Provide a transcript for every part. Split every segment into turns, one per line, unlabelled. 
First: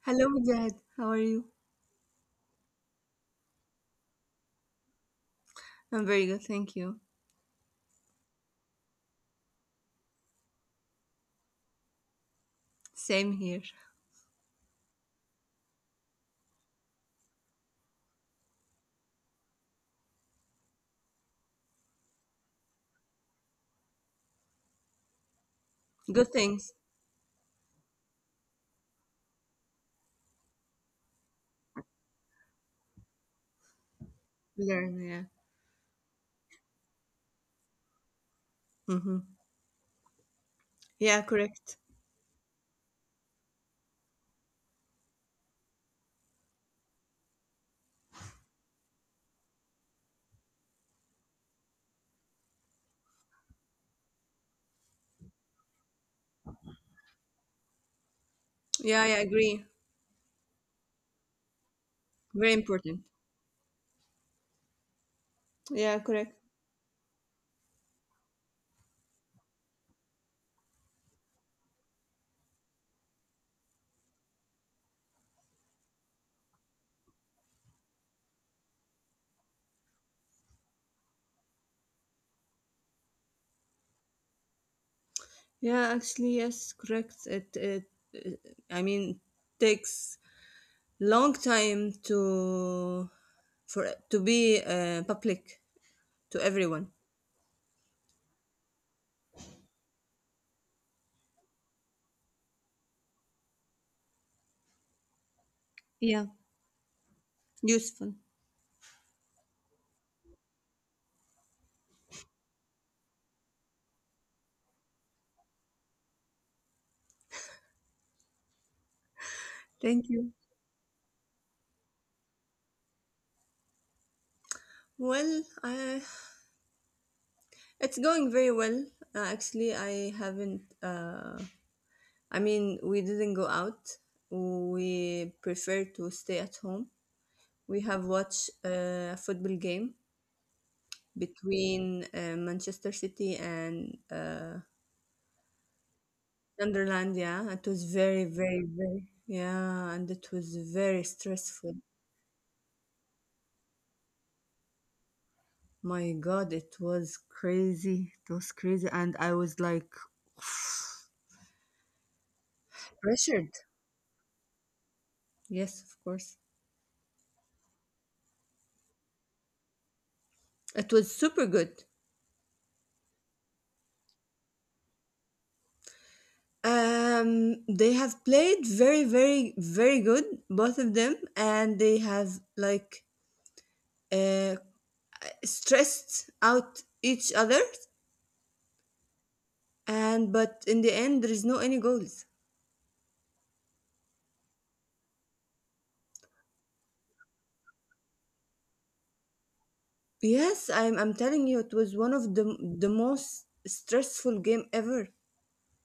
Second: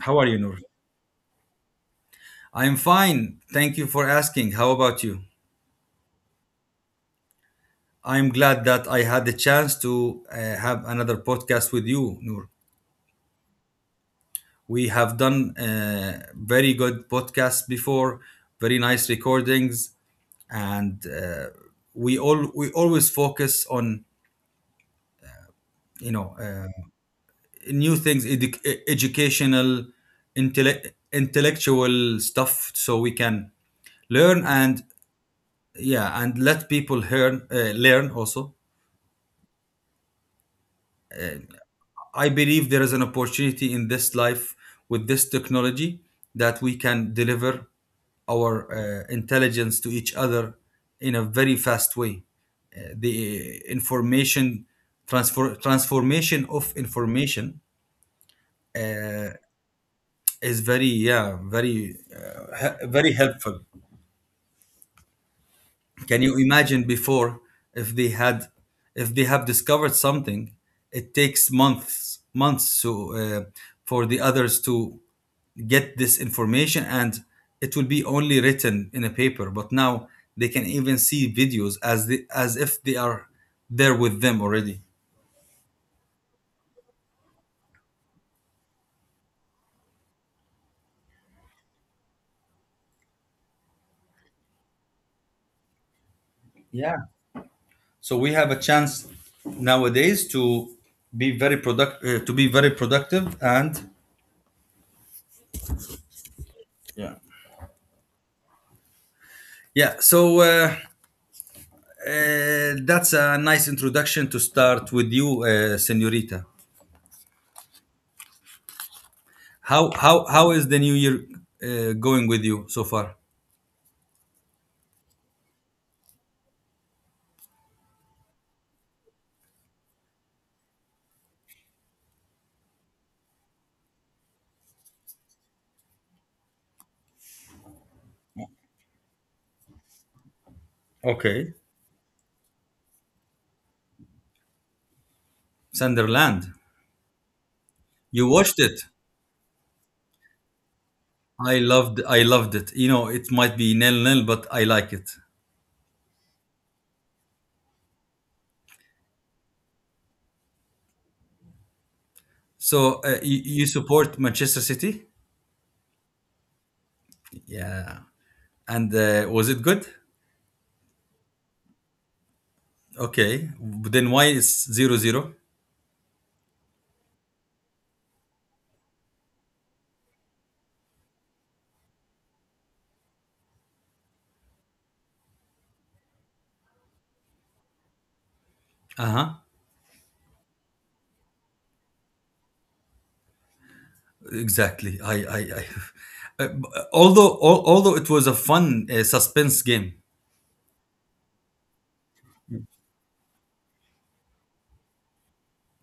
How
Hello,
are you, Noor?
Mujahid. How are you?
I'm fine. Thank you for asking. How about you?
I'm very good, thank you.
I'm glad that I had the chance to have another podcast with you, Noor.
Same here.
We have done very good podcasts before, very nice recordings, and we always focus on you know
Good
uh,
things
new things educational intellectual stuff so we can learn
to
and
learn, yeah.
yeah, and let people learn learn also.
Mm-hmm. Yeah, correct.
I believe there is an opportunity in this life with this technology that we can deliver our intelligence to each other in a very fast way. Uh, the information transfer transformation of information
Yeah, I
uh,
agree.
is very yeah, very
Very important.
very helpful.
Yeah,
Can
correct.
you imagine before if they had, if they have discovered something, it takes months to for the others to get this information, and it will be only written in a paper, but now they can even see videos as as if they are there with them already.
Yeah, actually, yes, correct. It, I mean, takes long time to for to be public to everyone.
Yeah, so we have a chance nowadays to be very product to be very productive and
Yeah,
yeah.
useful.
Yeah, so uh, that's a nice introduction to start with you, Senorita.
Thank you.
How is the new year going with you so far?
Well, it's going very well. Actually, I haven't. I mean, we didn't go out. We prefer to stay at home. We have watched a football game
Okay.
between Manchester City and
Sunderland.
Sunderland. Yeah, it was very,
You
very,
watched it.
very, yeah, and it was very stressful.
I loved it. You know, it might be nil nil, but I like it.
My God, it was crazy. It was crazy. And I was like
So
pressured.
you support Manchester City?
Yes, of course.
Yeah. And was it good?
It was super good.
Okay. Then why is zero zero?
They have played very, very, very good, both of them, and they have like uh, stressed out each other.
Uh huh.
And but in the end, there is no any goals.
Exactly. I although it was a fun suspense game.
Yes, I'm telling you, it was one of the most stressful game ever.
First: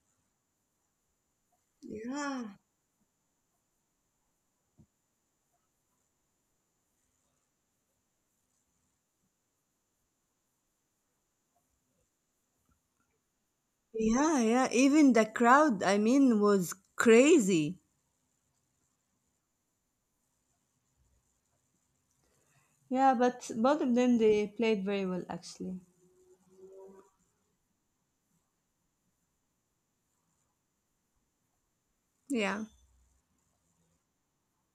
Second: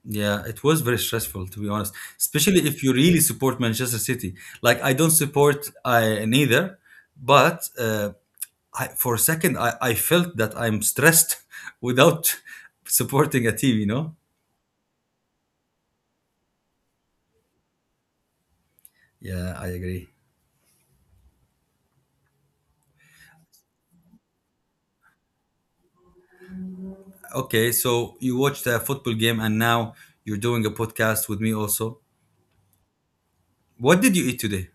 Yeah, it was very stressful to be honest,
Yeah.
especially if you really support Manchester City. Like I don't support I neither, but for a second I felt that I'm stressed without supporting a team. You know?
Yeah, yeah. Even the crowd, I mean, was crazy.
Yeah, I agree.
Yeah, but both of them they played very well actually.
Okay, so you watched a football game and now you're doing a podcast with me also.
Yeah.
What did you eat today?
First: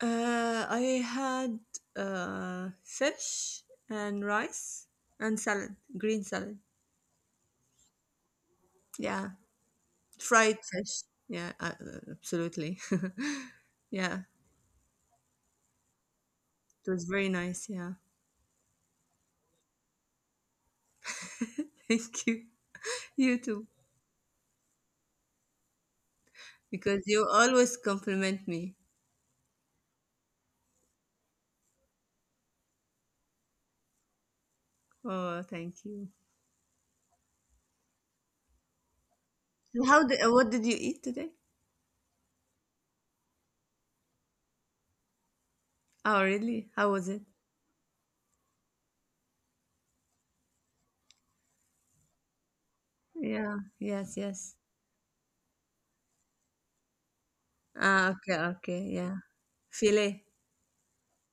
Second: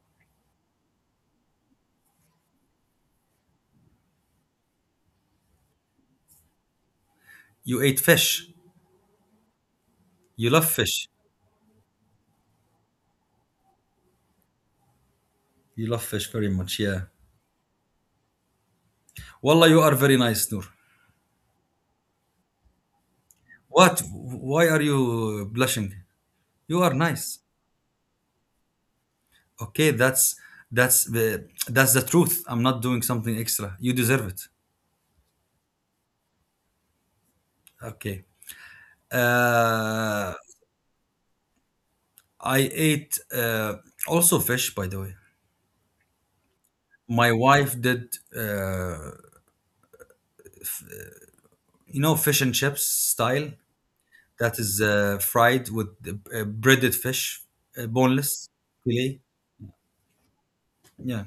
I had fish and rice and salad, green salad.
You ate fish.
Yeah,
You
fried
love
fish.
fish.
Yeah, absolutely. Yeah,
You love fish very much,
it
yeah.
was very nice. Yeah,
Wallah, you are very nice, Noor.
thank you. You too,
What? Why are you blushing? You are
because you
nice.
always compliment me.
Okay, that's the truth. I'm not doing something extra. You deserve it.
Oh, thank you.
Okay.
And
Uh,
what did you eat today?
I ate also fish, by the way.
Oh, really? How was it?
My wife did, you know, fish and chips
Yeah.
style.
Yes. Yes.
That is fried with breaded fish,
Ah. Okay.
boneless
Okay. Yeah.
filet.
Filet.
Yeah.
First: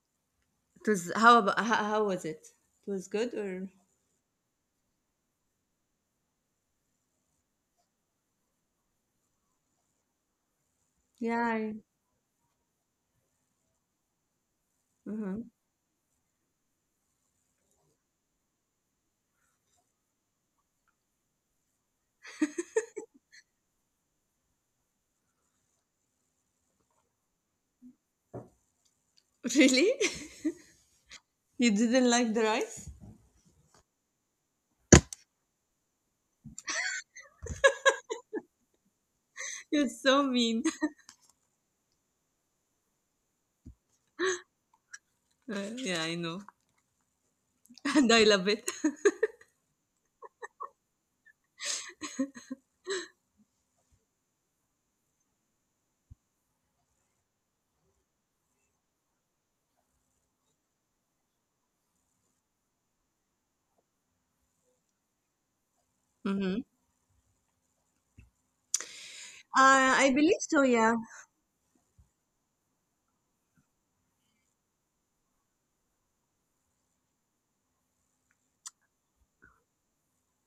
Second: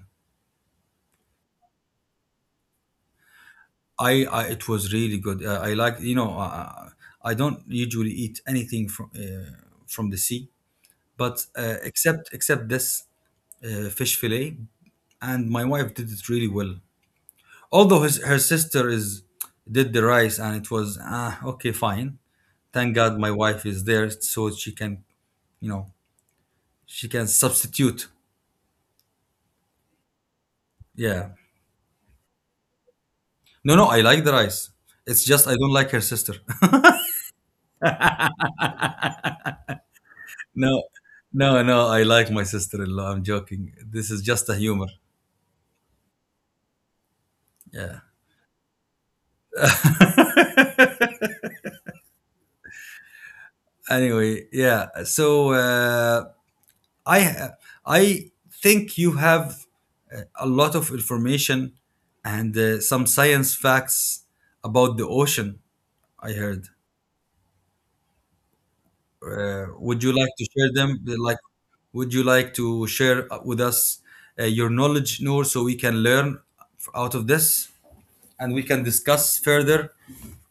It was. How about? How was it? It was good or?
I it was really good. I like I don't usually eat anything from the sea, but
Yeah.
except this fish fillet, and
Mhm.
my wife did it really well. Although her sister is did the rice, and it was ah, okay, fine. Thank God my wife is there, so she can you know she can substitute.
Really?
Yeah,
You didn't like the rice?
no, I like the rice. It's just I don't like her sister.
You're so mean.
No, no, no. I like my sister-in-law. I'm joking. This is just a humor.
Yeah, I know.
Yeah.
And I love it.
Anyway, yeah. So I I think you have a lot of information and some science facts about the ocean. I
Mm-hmm.
heard. Would you
I
like to
believe so,
share them?
yeah.
Like, would you like to share with us your knowledge, Noor, so we can learn out of this, and we can discuss further?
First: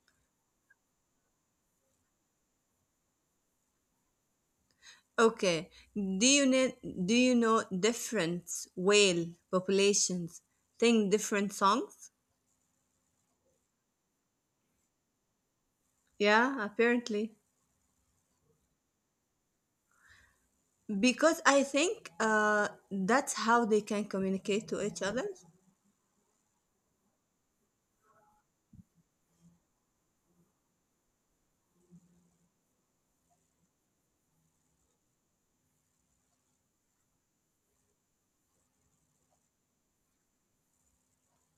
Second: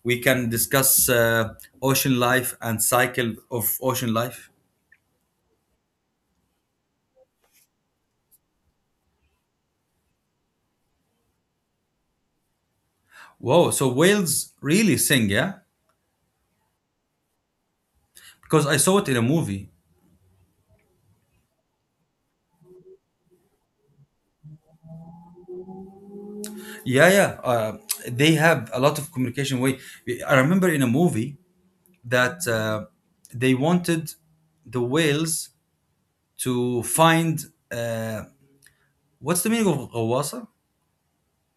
We can discuss ocean life and cycle of ocean life.
Okay. Do you know different whale populations sing different songs?
Whoa! So whales really sing, yeah?
Yeah, apparently.
Because I saw it in a movie.
Because I think that's how they can communicate to each other.
Yeah, yeah. They have a lot of communication way. I remember in a movie that they wanted the whales to find uh, what's the meaning of غواصة?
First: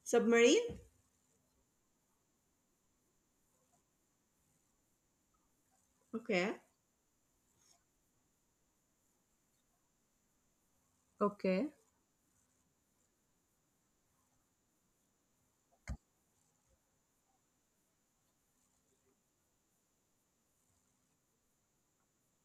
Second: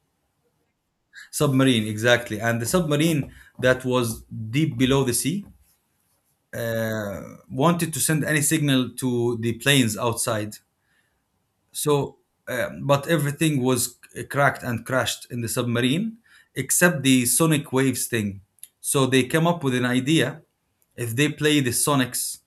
Submarine?
Submarine, exactly. And the submarine that was deep below the sea
Okay.
uh, wanted to send any signal to the planes outside.
Okay.
So, but everything was cracked and crashed in the submarine except the sonic waves thing. So they came up with an idea. If they play the sonics,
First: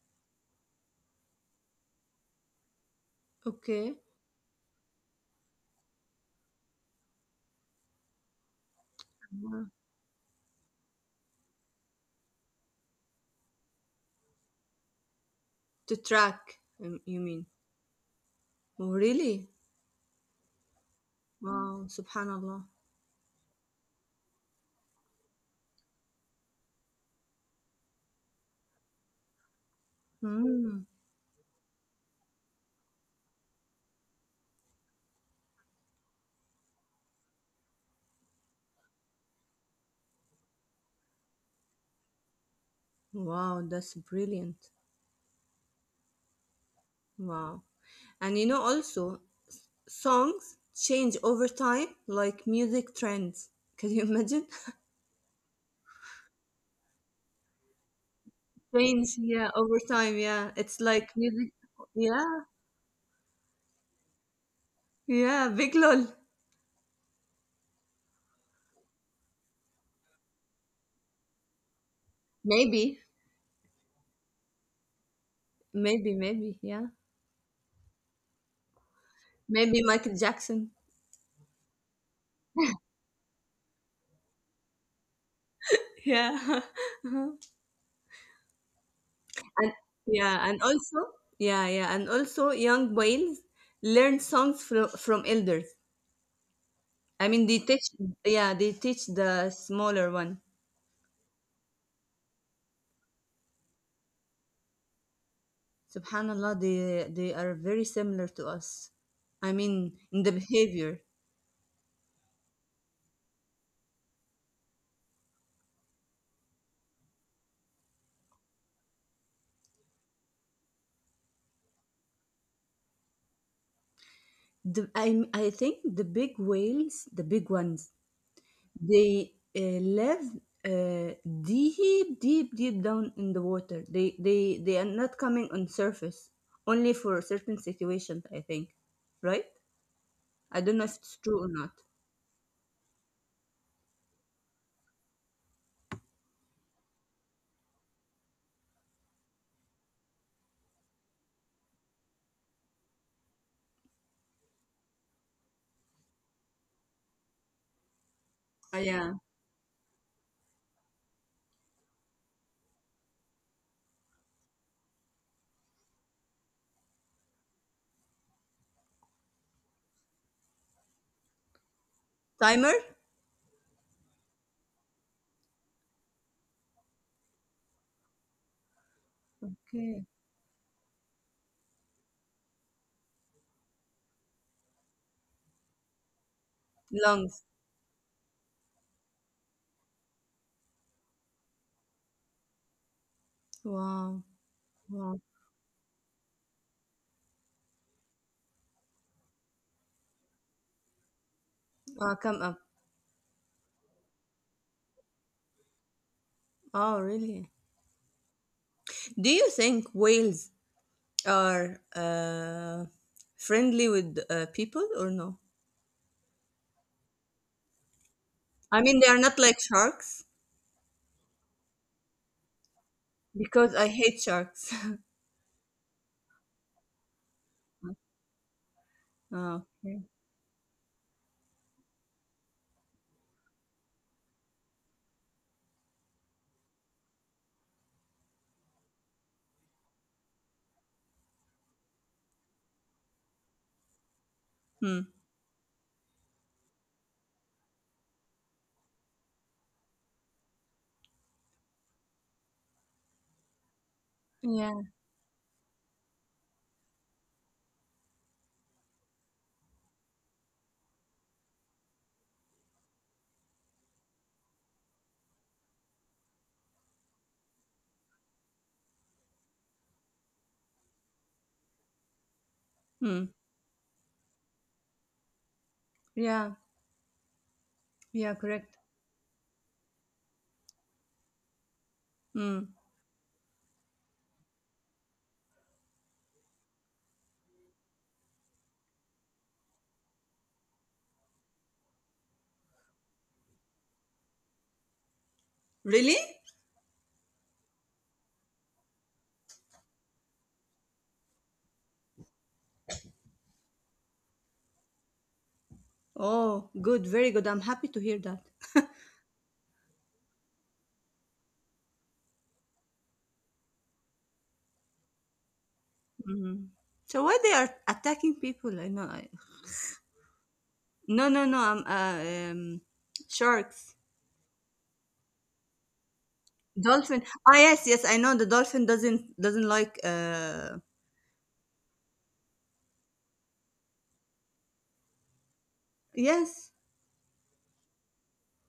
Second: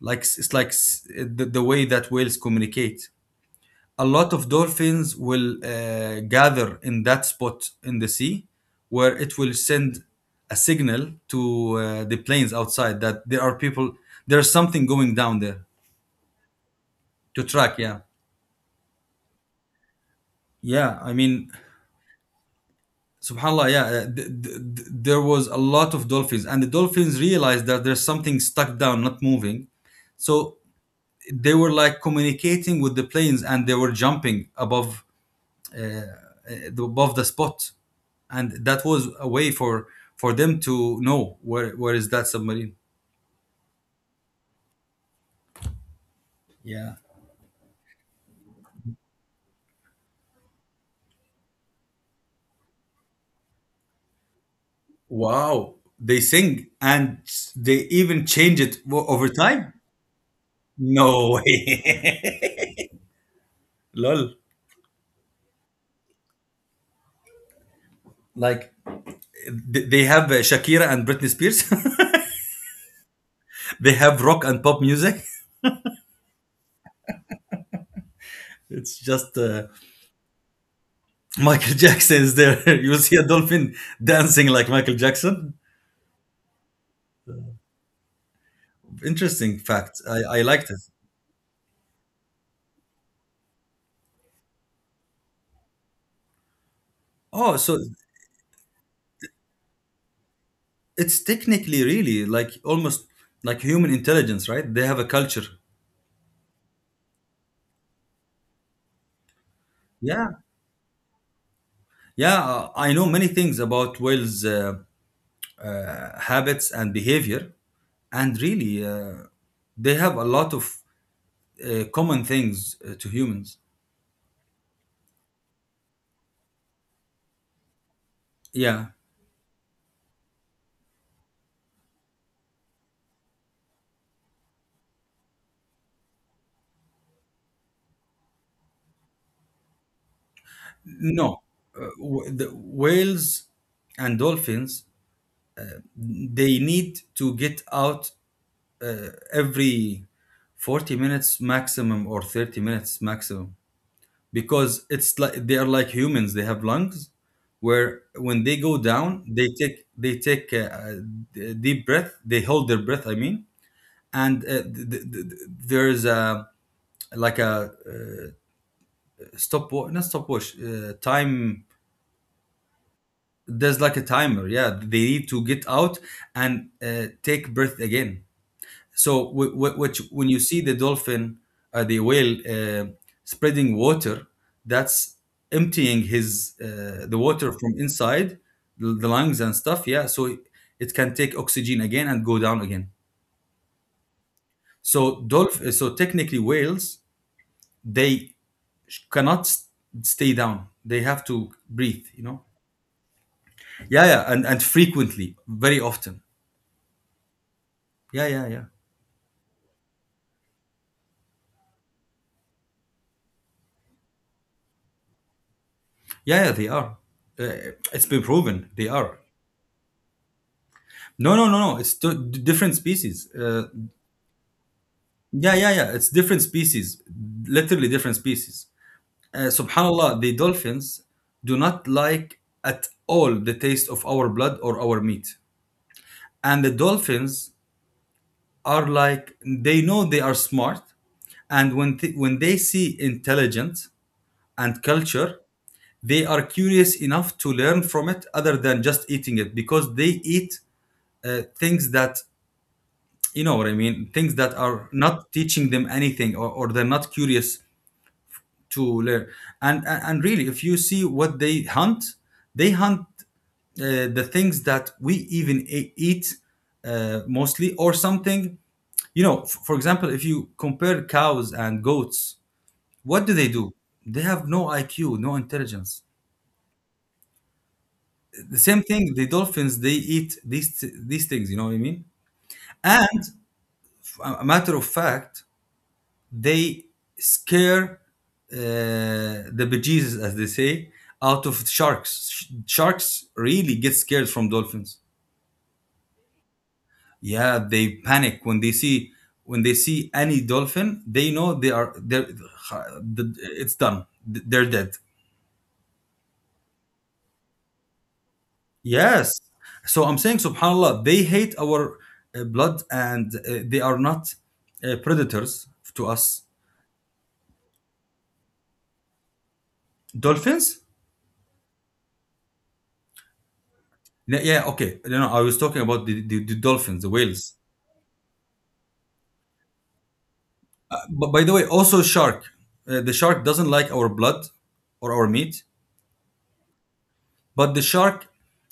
like it's the way that whales communicate,
Okay.
a lot of dolphins will gather in that spot in the sea, where it will send a signal to the planes outside that there are people, there's something going down there,
To track, you
to
mean?
track, yeah.
Oh, really?
Yeah, I mean,
Wow, subhanallah.
subhanallah, yeah. There was a lot of dolphins, and the dolphins realized that there's something stuck down, not moving, so
Hmm.
they were like communicating with the planes, and they were jumping above the spot. And that was a way for them to know where is that submarine.
Wow, that's brilliant.
Yeah.
Wow. And you know, also, songs change over time, like music trends. Can you imagine?
Wow, they sing and they even change it
Change,
over
yeah,
time.
over time, yeah. It's like
No
music, yeah,
way. Lol.
yeah, big lol.
Like, they have Shakira and Britney Spears.
Maybe,
They have rock and pop music.
maybe, maybe, yeah.
It's just
Maybe Michael Jackson.
Michael Jackson is there. You'll see a dolphin dancing like Michael Jackson.
Yeah. And
Interesting fact,
yeah,
I
and
liked it.
also, yeah, yeah, and also young whales learn songs from elders. I mean, they
Oh, so
teach, yeah, they teach the smaller one.
it's technically really like almost like human intelligence, right? They have a culture.
Subhanallah, they are very similar to us. I mean, in the
Yeah.
behavior,
Yeah. I know many things about whales' habits and behavior. And really, they have a lot of common things to humans.
the, I think the big whales, the big ones,
Yeah.
they live uh, deep, deep, deep down in the water. They are not coming on surface, only for certain situations. I think, right? I don't know if it's true or
No.
not.
The whales and dolphins, they need to get out every 40 minutes maximum or 30 minutes maximum. Because it's like they are like humans, they have lungs, where when they go
Yeah.
down they take a deep breath, they hold their breath, I mean. And there's a like a stopwatch not stopwatch time
Timer.
there's like a timer, yeah. They need to get out and take breath again. So
Okay.
when you see the dolphin, the whale spreading water, that's emptying his the
Lungs.
water from inside the lungs and stuff, yeah. So it can take oxygen again and go down again.
Wow. Wow.
Technically whales, they cannot s- stay down, they have to breathe, you
Come
know.
up.
Yeah, yeah, and frequently, very often.
Oh, really?
Yeah, yeah, yeah.
Do you think whales are friendly with people or no?
Yeah, yeah, they are it's been proven
I
they
mean, they are
are.
not like sharks
No, no, no, no. It's two different species.
because I hate sharks.
Yeah, yeah, yeah. It's different species. Literally different species.
Oh, okay.
Subhanallah, the dolphins do not like at all the taste of our blood or our meat. And the dolphins are like they know, they are smart, and when they see intelligence and
Hmm.
culture, they are curious enough to learn from it, other than just eating it. Because they eat things that, you know what I mean, things that
Yeah.
are not teaching them anything, or they're not curious to learn. And, and really if you see what they hunt, they hunt the things that we even eat mostly or something, you know. For example, if you compare cows and goats, what
Hmm.
do they do? They have no IQ, no intelligence.
Yeah. Yeah.
The
Correct.
same thing, the dolphins, they eat these things, you know what I mean.
Hmm.
And a matter of fact, they scare uh, the bejesus, as they say, out of sharks. Sharks really get scared from dolphins.
Really?
Yeah, they panic when they see, when they see any dolphin. They know they're, it's done. They're dead.
Oh, good. Very good. I'm happy to hear that.
Yes. So I'm saying, subhanAllah, they hate our blood and they are not predators to us.
Hmm. So why they are attacking people? I know.
Dolphins?
No, no, no. I'm sharks.
Yeah, yeah, okay. No, no, I was talking about the dolphins, the
Dolphin.
whales.
Ah, yes, yes, I know the dolphin doesn't like
But by the way, also shark. The shark doesn't like our blood or our meat,
yes.
but the shark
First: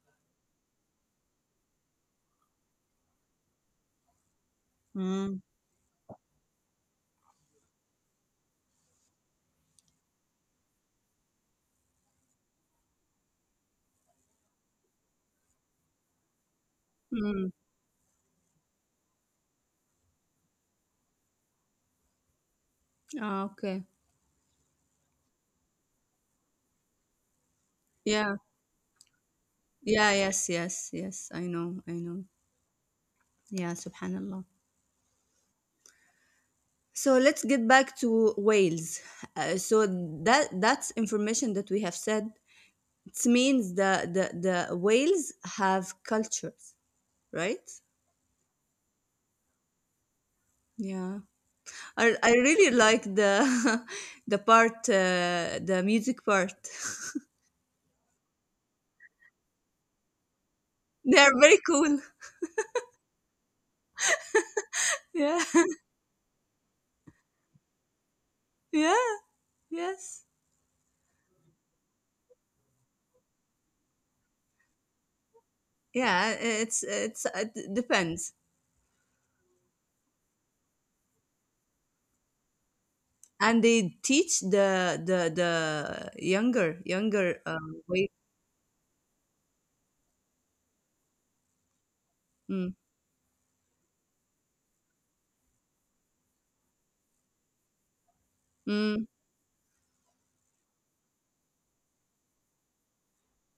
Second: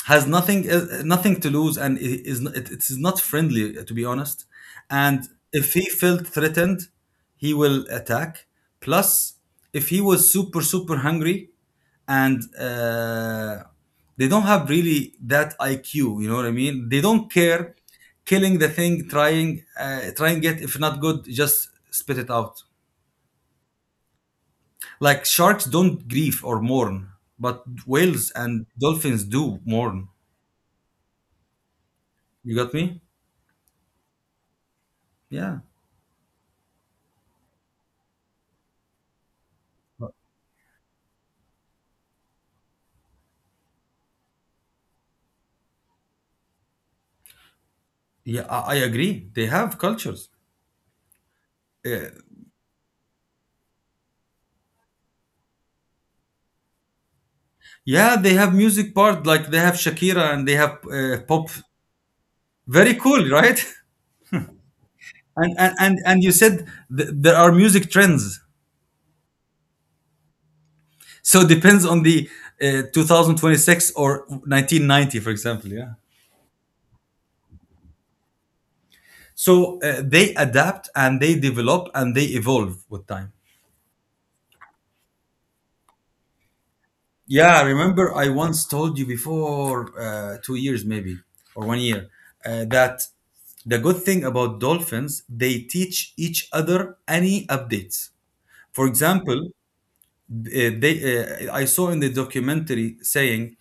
has nothing to lose, and it is not friendly, to be honest. And
Mm.
if he felt threatened, he will attack. Plus, if he was super hungry, and they don't have really that IQ. You know what I mean? They don't
Mm.
care killing the thing, trying trying it. If not good, just spit it out.
Ah, okay.
Like sharks don't grieve or mourn, but whales
Yeah.
and dolphins do mourn.
Yeah, yes, yes, yes. I know. I know.
You got me?
Yeah, subhanallah.
Yeah.
So let's get back to whales. So that's information that we have said. It means the whales have cultures, right?
Yeah, I agree. They have cultures.
Yeah. I
Yeah.
I really like the the music part.
Yeah, they have music part, like they have Shakira and they have
They are
pop.
very cool.
Very cool, right?
Yeah.
And you said there are music trends.
Yeah, yes.
So it depends on the 2026 or 1990, for example. Yeah.
Yeah, it depends.
So they adapt and they develop and they evolve with time.
And they teach the younger
Yeah, I
way.
remember I once told you before 2 years maybe or one year
Mm,
that the good thing about dolphins, they teach each other any updates. For
mm,
example, they I saw in the documentary saying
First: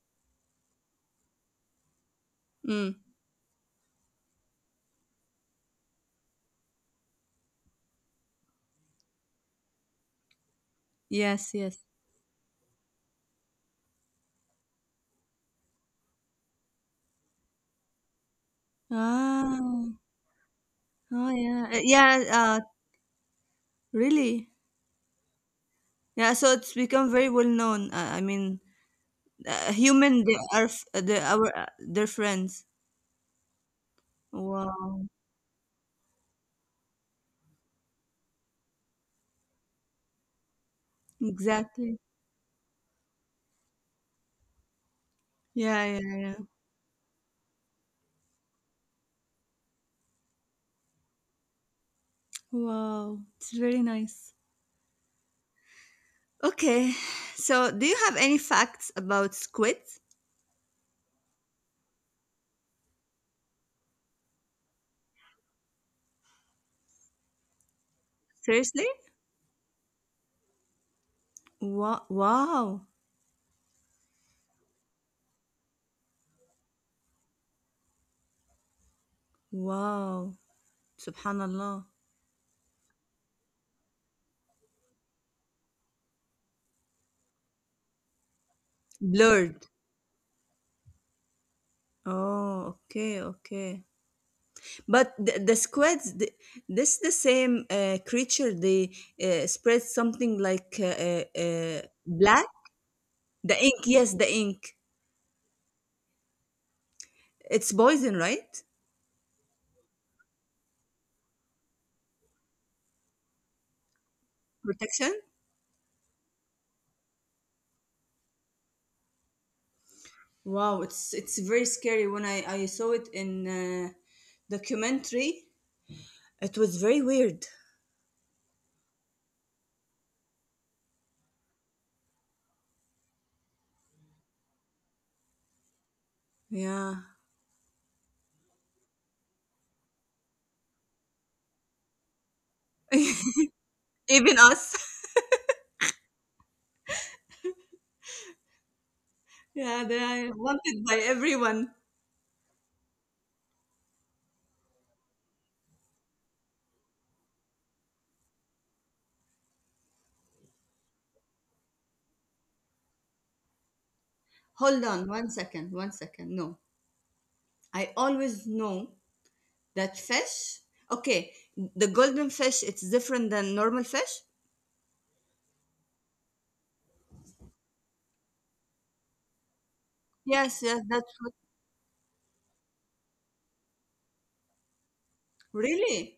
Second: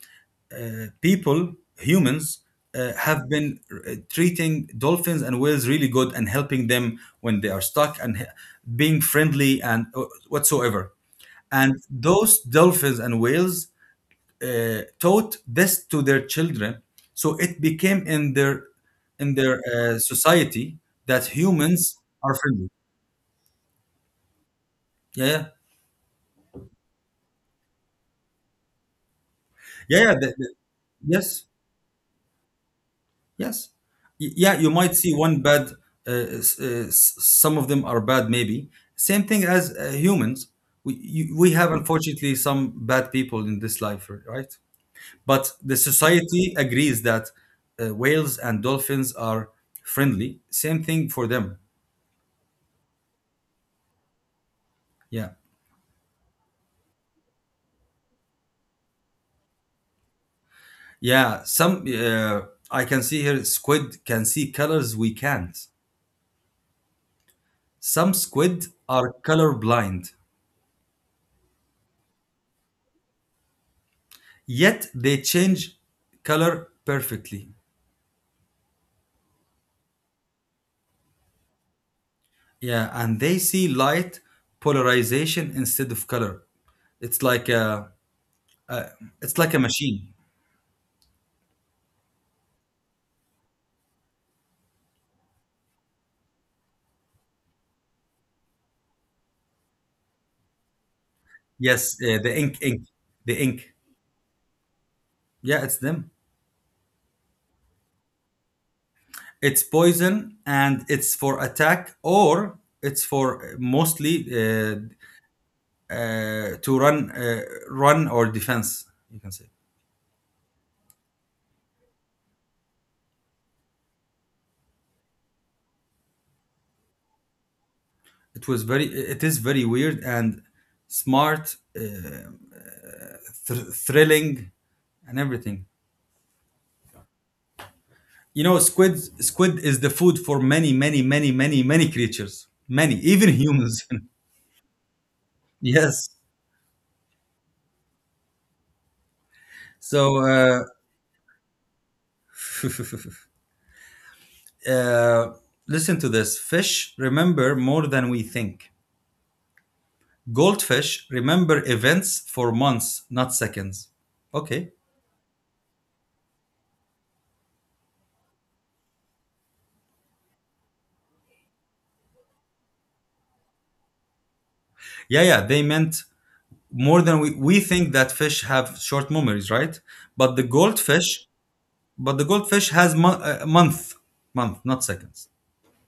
people humans
mm.
have been treating dolphins and whales really good and helping them when they are stuck and being friendly and whatsoever.
Yes,
And
yes.
those dolphins and whales taught this to their children, so it became in their
Ah,
society that
oh yeah.
humans
Yeah,
are friendly.
really.
Yeah, yeah,
Yeah, so it's become very well known. I mean,
yeah, yeah,
human they are
yes,
their friends.
yes, yeah, you might
Wow.
see one bad, uh, s- uh, s- some of them are bad maybe, same thing as humans. We have,
Exactly.
unfortunately, some bad people in this life, right? But the
Yeah, yeah, yeah.
society agrees that whales and dolphins are friendly, same thing for them.
Wow. It's very nice.
Yeah.
Okay. So, do you have any facts about squids?
Yeah, some I can see here squid can see colors we can't. Some squid
Seriously?
are color blind,
Wow. Wow.
yet they change color perfectly.
Wow. Subhanallah.
Yeah, and they see light polarization instead of color. It's like a, a it's like a
Blurred.
machine.
Oh, okay, okay. But the squids, the, this the same creature. They spread something like
Yes, the
black. The
ink.
ink, yes, the ink.
Yeah, it's them.
It's poison, right?
It's poison, and it's for attack, or it's for mostly
Protection.
to run or defense, you can say.
Wow, it's very scary. When I saw it in documentary, it was very weird.
It was very it is very weird and smart, thrilling and everything.
Yeah.
you know squid squid is the food for many, many, many, many, many creatures, many, even humans.
Even us.
Yes,
Yeah, they are
so,
wanted by everyone.
uh, listen to this. Fish remember more than we think. Goldfish remember events for months, not seconds.
Hold
Okay.
on one second, one second. No. I always know that fish. Okay, the golden fish, it's different than normal fish.
Yeah, yeah, they meant more than we think that fish have short memories, right? But
Yes,
the
yes, that's what.
goldfish, has month, not seconds.
Really?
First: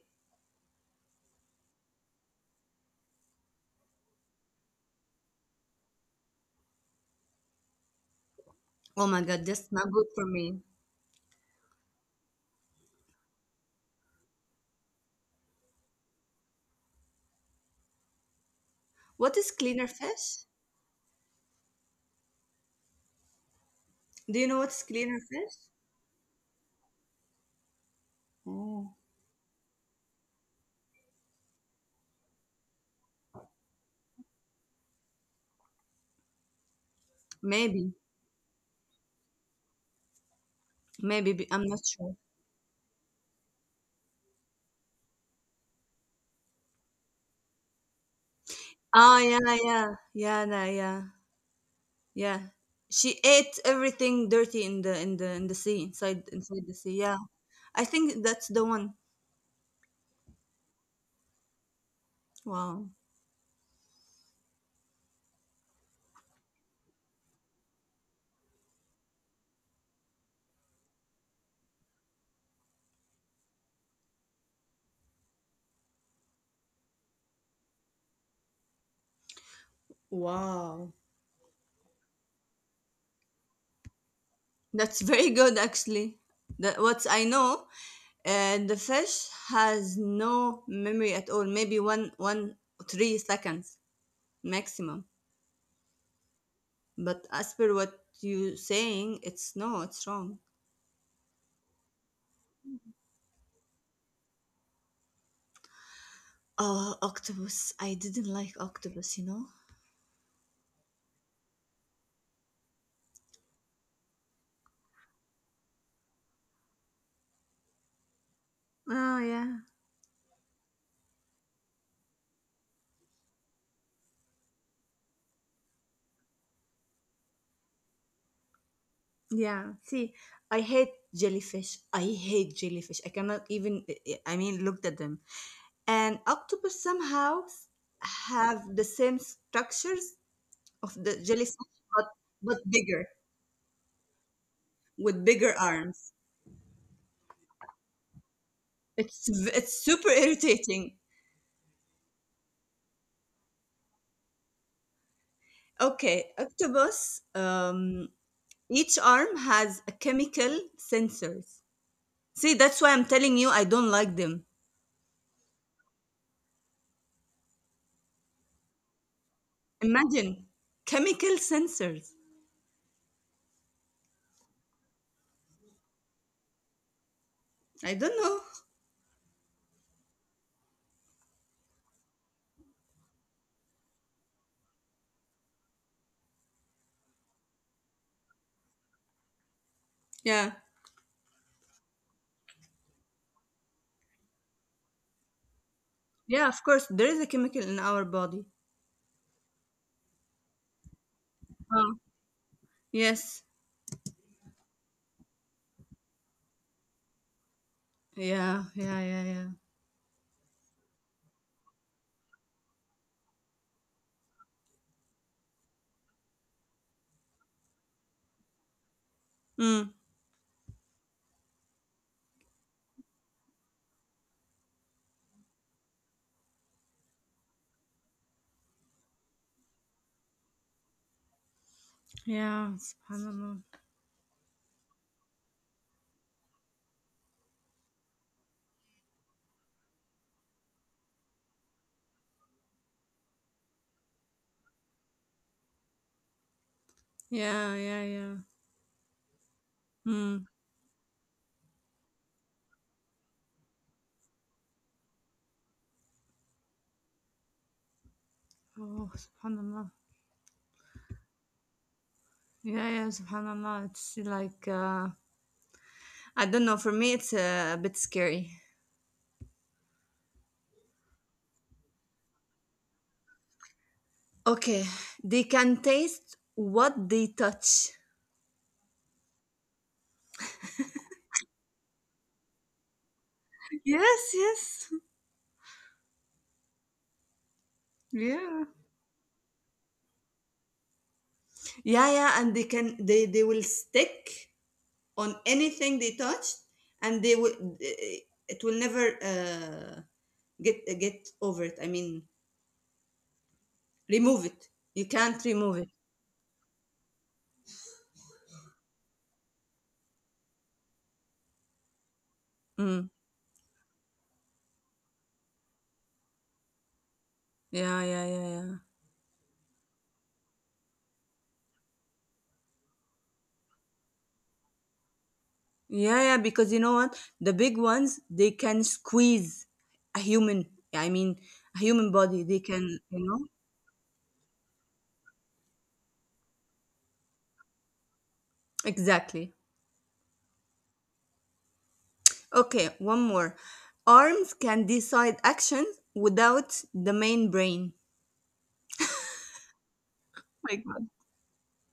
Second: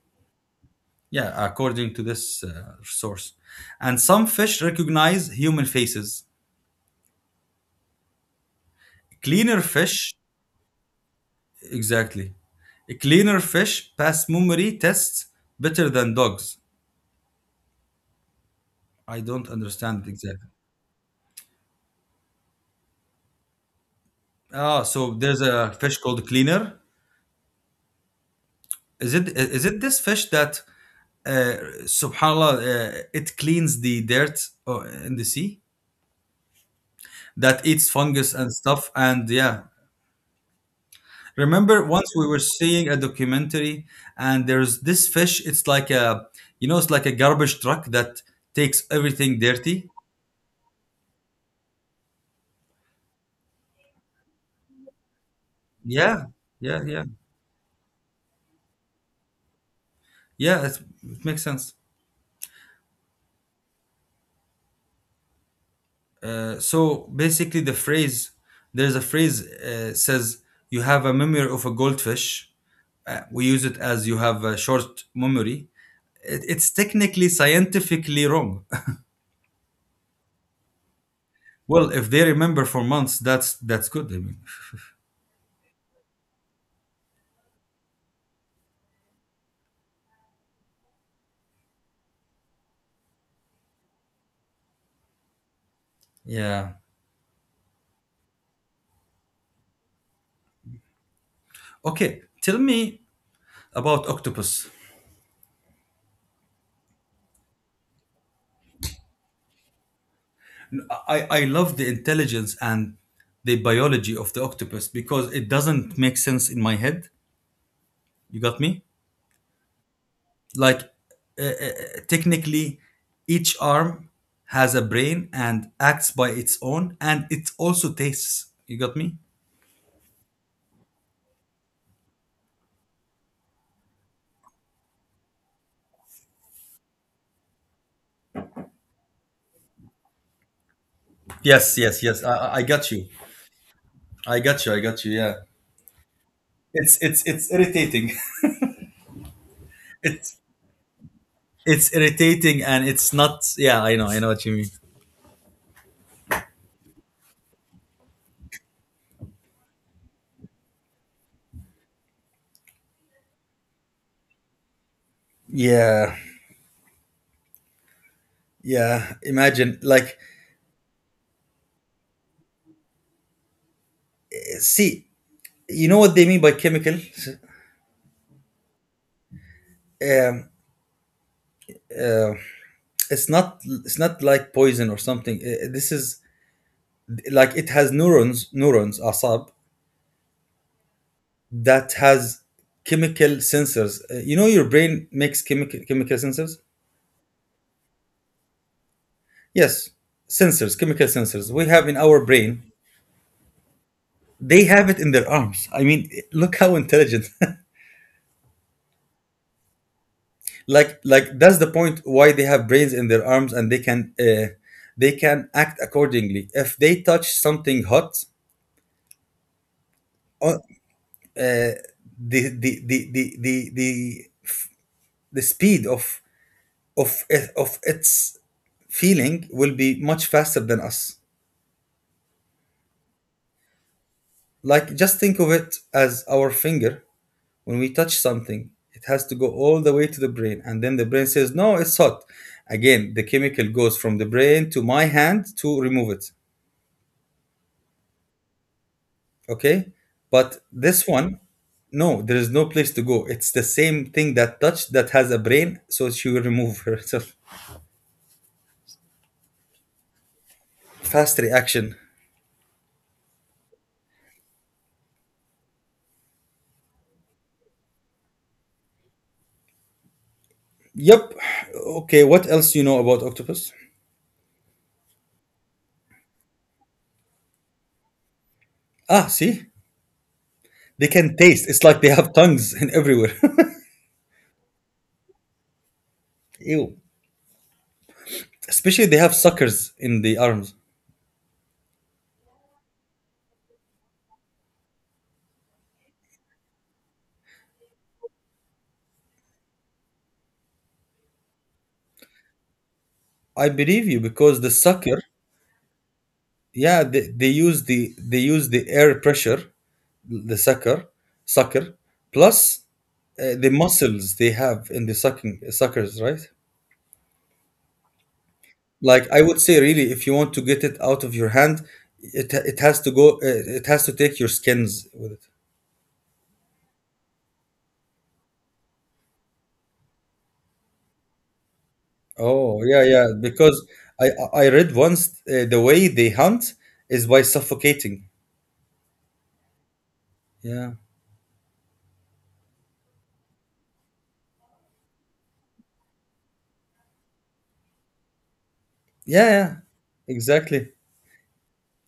Yeah, according to this source. And some fish recognize human faces.
Oh my God, that's
Cleaner
not good for
fish,
me.
exactly. A cleaner fish pass memory tests better than dogs. I
What
don't
is cleaner
understand
fish?
exactly.
Do you know what's
Ah, so
cleaner
there's
fish?
a fish called cleaner.
Oh,
Is it this fish that uh, subhanallah, it cleans the dirt in the sea, that eats
maybe,
fungus and stuff, and yeah.
maybe, I'm
Remember
not
once
sure.
we were seeing a documentary, and there's this fish, it's like a garbage truck that takes
Ah,
everything
yeah,
dirty.
yeah, yeah, yeah, yeah. Yeah. She ate everything dirty in the sea,
Yeah,
inside the
yeah,
sea.
yeah,
Yeah. I think that's the one.
yeah, it makes sense.
Wow.
So basically, the phrase, there's a phrase says, "You have a memory of a goldfish." We use it as, "You have a short memory." It's technically, scientifically wrong.
Wow.
Well, if they remember for months, that's good, I mean.
That's very good, actually. That what I know, the fish has no memory at all. Maybe 3 seconds maximum.
Yeah.
But as per what you saying, it's no, it's wrong.
Okay, tell me about octopus.
Oh, octopus! I didn't like octopus. You know.
I love the intelligence and the biology of the octopus because it doesn't make sense in my head, you got me.
Oh yeah.
Like, uh, uh, technically, each arm has a brain and acts by its own, and it also tastes, you got me.
Yeah, see, I hate jellyfish. I hate jellyfish. I cannot even, I mean, looked at them. And octopus somehow have the same structures of the
Yes,
jellyfish,
yes, yes, i,
but
I I
but
got you,
bigger,
I got you, I got you, yeah.
with bigger arms.
It's irritating.
It's v- it's
it's
super irritating.
it's irritating and it's not, yeah, I know, what you mean.
Okay, octopus. Each arm has a chemical sensors. See, that's why I'm telling you I don't like them.
Yeah, yeah, imagine, like,
Imagine chemical sensors.
see, you know what they mean by chemical.
I don't know.
um uh, it's not, like poison or something. This is like, it has neurons, asab,
Yeah.
that has chemical sensors. You know, your brain makes chemical sensors.
Yeah, of course, there is a chemical in our body.
Yes, sensors, chemical sensors we have in
Uh,
our brain.
Yes.
They have it in their arms. I mean, look how intelligent.
Yeah, yeah, yeah, yeah.
Like that's the point, why they have brains in their arms, and they can, they can act accordingly. If they touch something hot,
Mm.
uh, the, the, the, the, the, the, the speed of of its feeling will be much faster than us.
Yeah, subhanallah.
Like, just think of it as our finger. When we touch something, it has to go all the way to the brain, and then the brain says, "No, it's hot." Again, the chemical goes from the brain to my hand to remove it.
Yeah, yeah, yeah.
Okay, but
Mm.
this one, no, there is no place to go. It's the same thing that touched that has a brain, so she will remove herself.
Oh, subhanallah.
Fast reaction.
Yeah, yeah, subhanallah. It's like, I don't know, for me, it's a bit scary.
Yep. Okay. What else do you know about octopus?
Okay, they can taste what they touch.
Ah, see, they can taste. It's like they have tongues in everywhere.
Yes, yes.
Ew.
Yeah.
Especially they have suckers in the arms.
Yeah, yeah, and they will stick on anything they touch, and they will it will never get over it. I mean,
I believe you.
remove
Because the
it you
sucker,
can't remove it.
yeah, they use the air pressure, the sucker, plus
Mm.
the muscles they have in the sucking suckers, right?
Yeah, yeah, yeah, yeah.
Like, I would say, really, if you want to get it out of your hand, it has to go. It has to take your skins with it.
Yeah, yeah, because you know what? The big ones, they can squeeze a human, I mean, a human body. They
Oh, yeah,
can, you
yeah.
know?
Because I I read once, the way they hunt is by suffocating.
Exactly.
Yeah.
Okay, one more. Arms can decide actions without the main brain.
Yeah, yeah.
My
Exactly.
God.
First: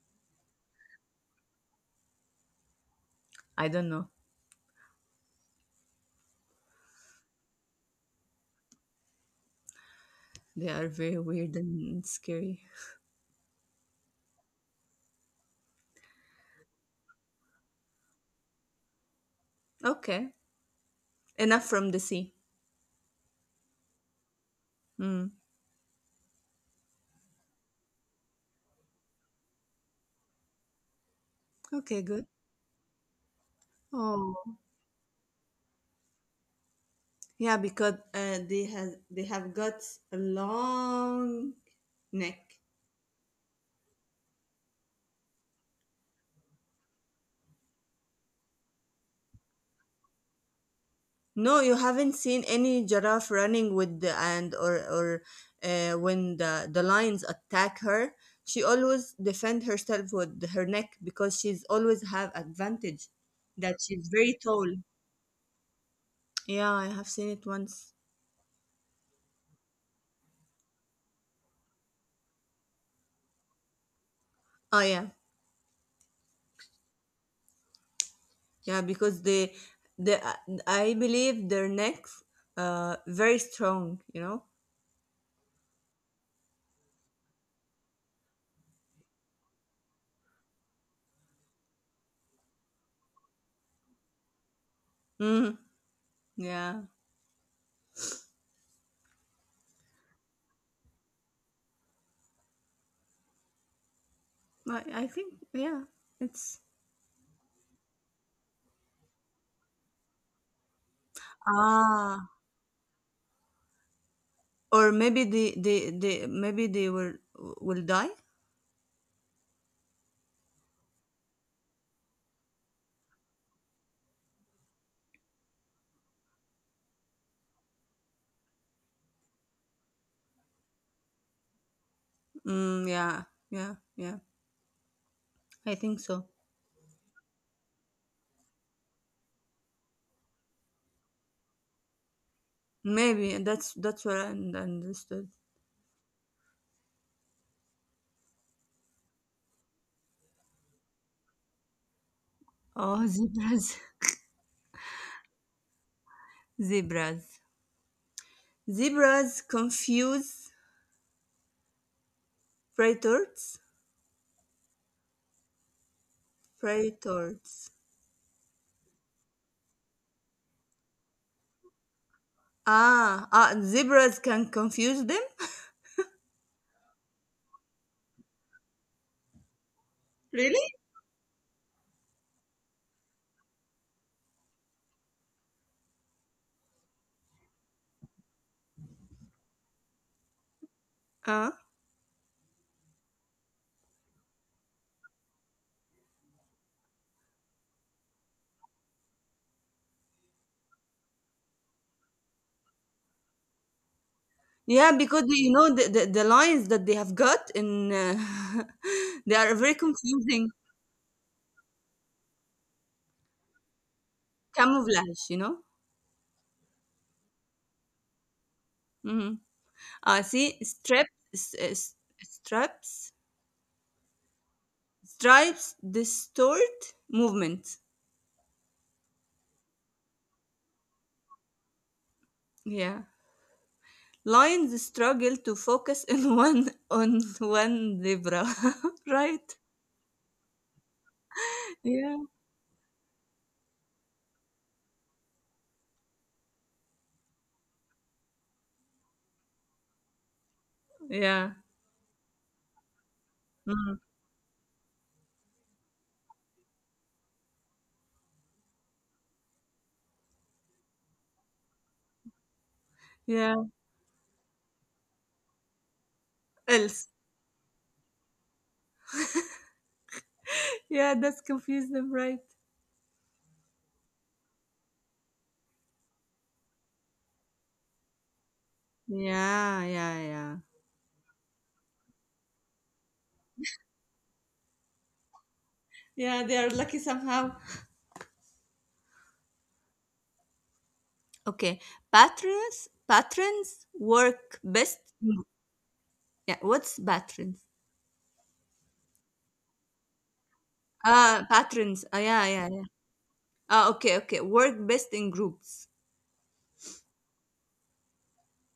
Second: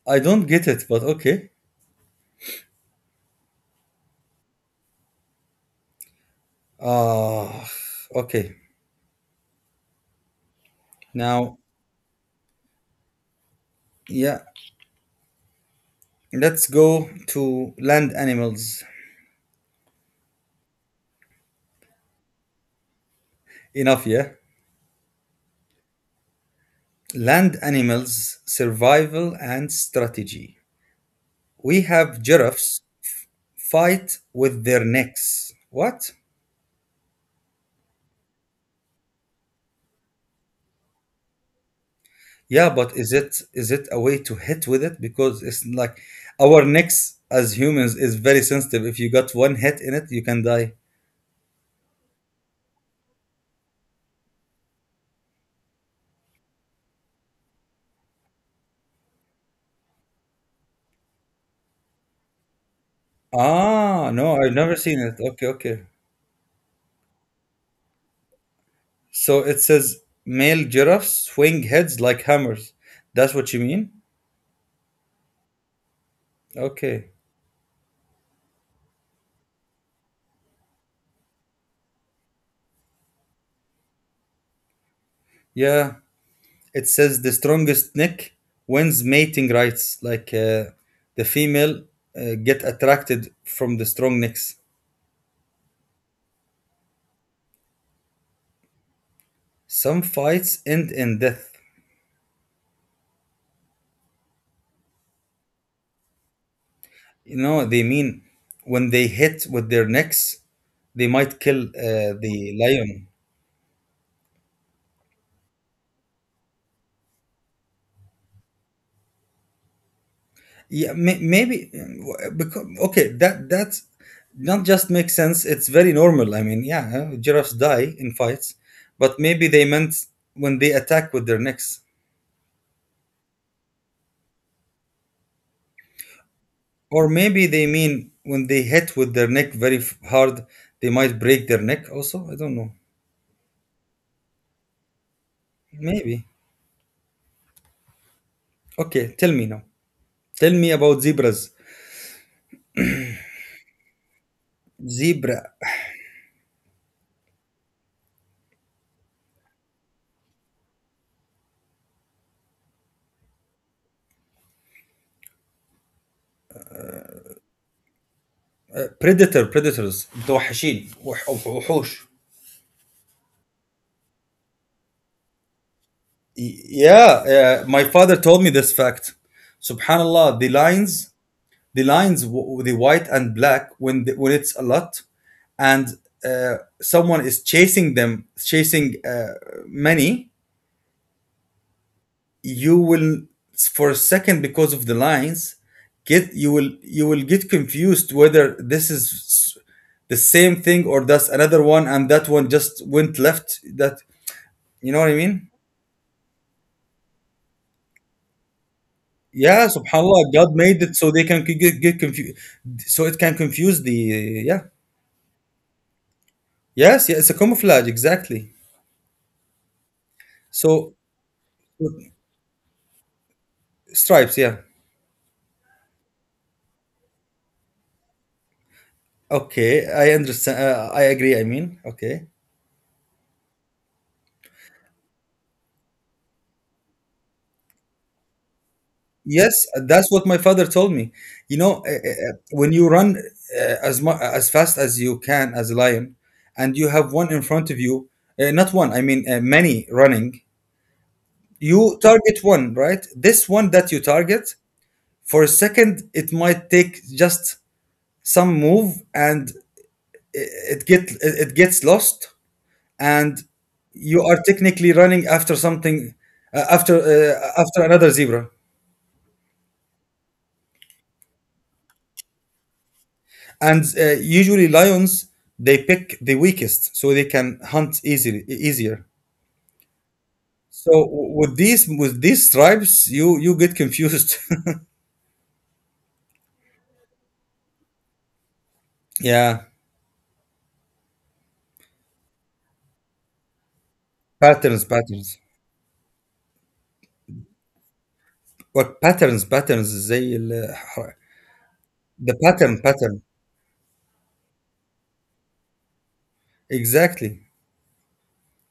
I don't get it, but okay.
I don't know.
Ah, okay.
They are very
Now,
weird and scary.
yeah, let's go to land animals.
Okay, enough from the sea.
Enough, yeah.
Mm.
Land animals, survival and strategy. We
Okay, good.
have giraffes fight
Oh,
with their necks. What?
yeah, because they have got a long neck.
Yeah, but is it a way to hit with it? Because it's like our necks as humans is very sensitive. If you got one hit in it, you can die.
No, you haven't seen any giraffe running with the and or when the lions attack her. She always defend herself with her neck because she's always have advantage that she's
Ah,
very
no, I've
tall.
never seen it. Okay, okay.
Yeah, I have seen it once.
So it says male giraffes swing heads like hammers. That's what you mean?
Oh yeah.
Okay.
Yeah, because they, uh, I believe their necks, very strong. You know.
Yeah. It says the strongest neck wins mating rights. Like, the female get attracted from the strong necks.
Mm, yeah,
Some fights end in death.
I think yeah, it's
You know, they mean, when they hit with their necks, they might kill,
ah,
the lion.
or maybe maybe they will die.
Yeah, maybe. Because, okay, that's not, just makes sense. It's very normal. I mean, yeah, huh, giraffes die in fights, but maybe they meant when they attack with their necks,
Mm, yeah, yeah, yeah. I think so.
or maybe they mean when they hit with their neck very hard, they might break their neck. Also, I don't know.
Maybe that's what I understood.
Maybe. Okay, tell me now. Tell me about zebras.
Oh, zebras,
Zebra.
zebras, zebras confuse predators, predators.
Predators, متوحشين, وحوش.
Zebras can confuse them?
Yeah, my father told me this fact. subhanallah,
Really?
the lines, the white and black. When the, when it's a lot, and someone is chasing them, chasing many,
Uh,
you will, for a second, because of the lines, get you will get confused whether this is, the same thing, or that's another one, and that one just went left. That,
yeah,
you know what
because
I mean?
you know the lines that they have got in they are very
Yeah,
confusing
subhanAllah, God made it so they can, get confused, so it can confuse yeah.
camouflage, you know.
Yes, yeah, it's a camouflage, exactly.
Mm-hmm. See, straps,
So,
s- s- straps,
stripes, yeah.
stripes distort movement.
Okay, I understand. I agree, I mean, okay.
Yeah, lions struggle to focus in one on one zebra, right?
Yes, that's what my father told me. You know,
Yeah,
when you run, as mu- as fast as you can, as a lion, and you have one in front of you, not one, I mean many running,
yeah,
you target one, right? This one
mm,
that you target, for a second, it might take just some move, and it gets lost, and
yeah.
you are technically running after something,
Else.
after another zebra.
Yeah, that's confused them, right?
And usually lions, they pick the weakest, so they can hunt easily, easier.
Yeah, yeah, yeah.
So with these stripes, you get confused.
Yeah, they are lucky somehow.
Yeah,
Okay. Patrons work best.
patterns,
Yeah, what's patrons?
what? Patterns, زي
Ah, patrons. Ah,
the
yeah, yeah,
pattern
yeah.
pattern
Ah, okay, okay. Work best in groups.
exactly.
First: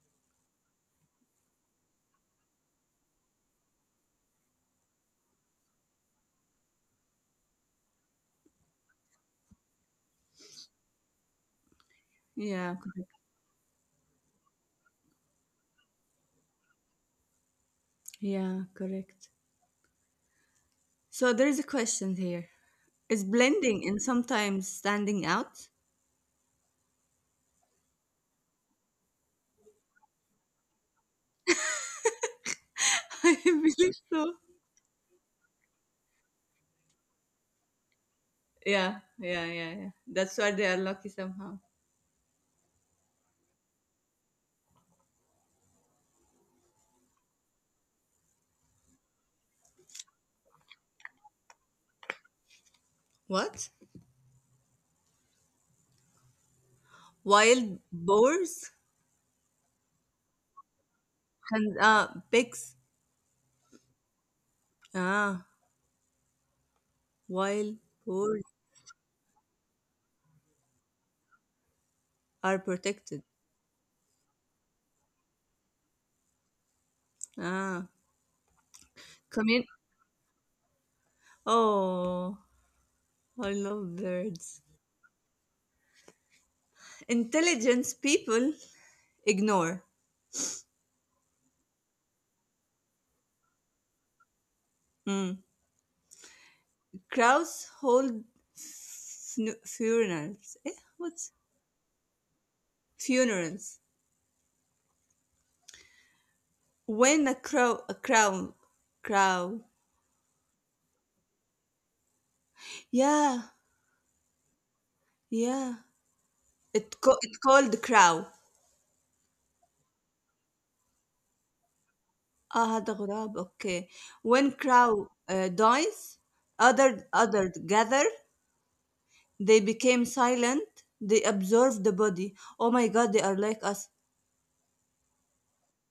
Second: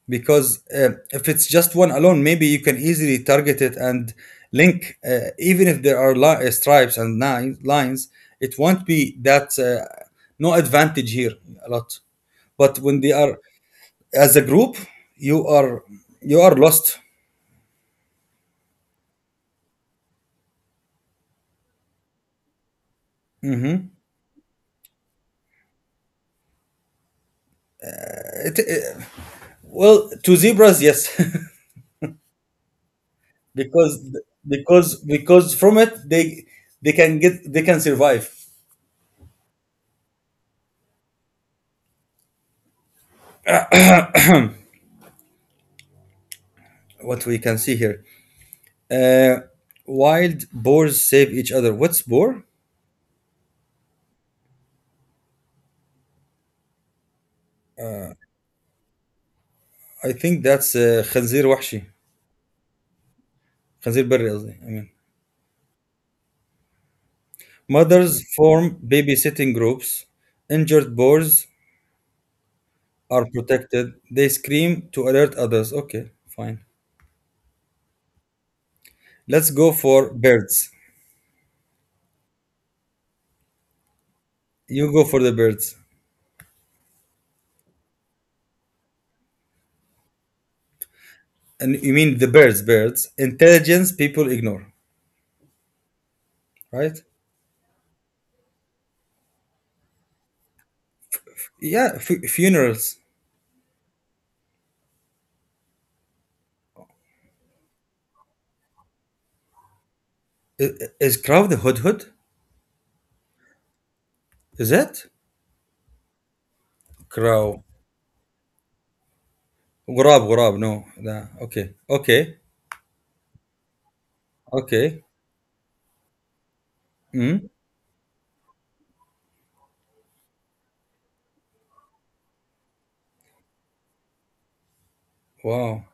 Because if it's just one alone, maybe you can easily target it. And link, even if there are, stripes and nine lines, it won't be that, no advantage here a lot.
Yeah,
But when
correct.
they are as a group, you are you are lost.
Yeah, correct. So there is a question here. Is blending and sometimes standing out?
it, it- well, to zebras, yes.
I
because
believe so.
because from it, they can get they can survive.
Yeah, yeah, yeah, yeah. That's why they are lucky somehow.
What we can see here, uh, wild boars save each other. What's boar?
What? Wild boars?
I think that's خنزير وحشي,
And pigs,
خنزير بري, قصدي, I mean.
ah, wild
Mothers
boar
form babysitting groups. Injured boars
are
are
protected.
protected. They scream to alert others. Okay, fine.
Ah,
Let's go
commun.
for birds.
Oh, I love birds.
You go for the birds.
Intelligence people ignore.
And you mean the birds, intelligence people ignore,
Mm.
right?
Crows hold funerals. What's
Yeah, funerals.
funerals? When a crow, crow.
I- is crow the hudhud?
Yeah,
Is it
yeah. It co-
crow?
it called crow.
غراب غراب, no, لا. Okay, okay,
Ah, the غراب. Okay. When
okay.
crow dies, other
Mm.
other gather. They became silent. They observe the body. Oh my God, they are like us.
Wow.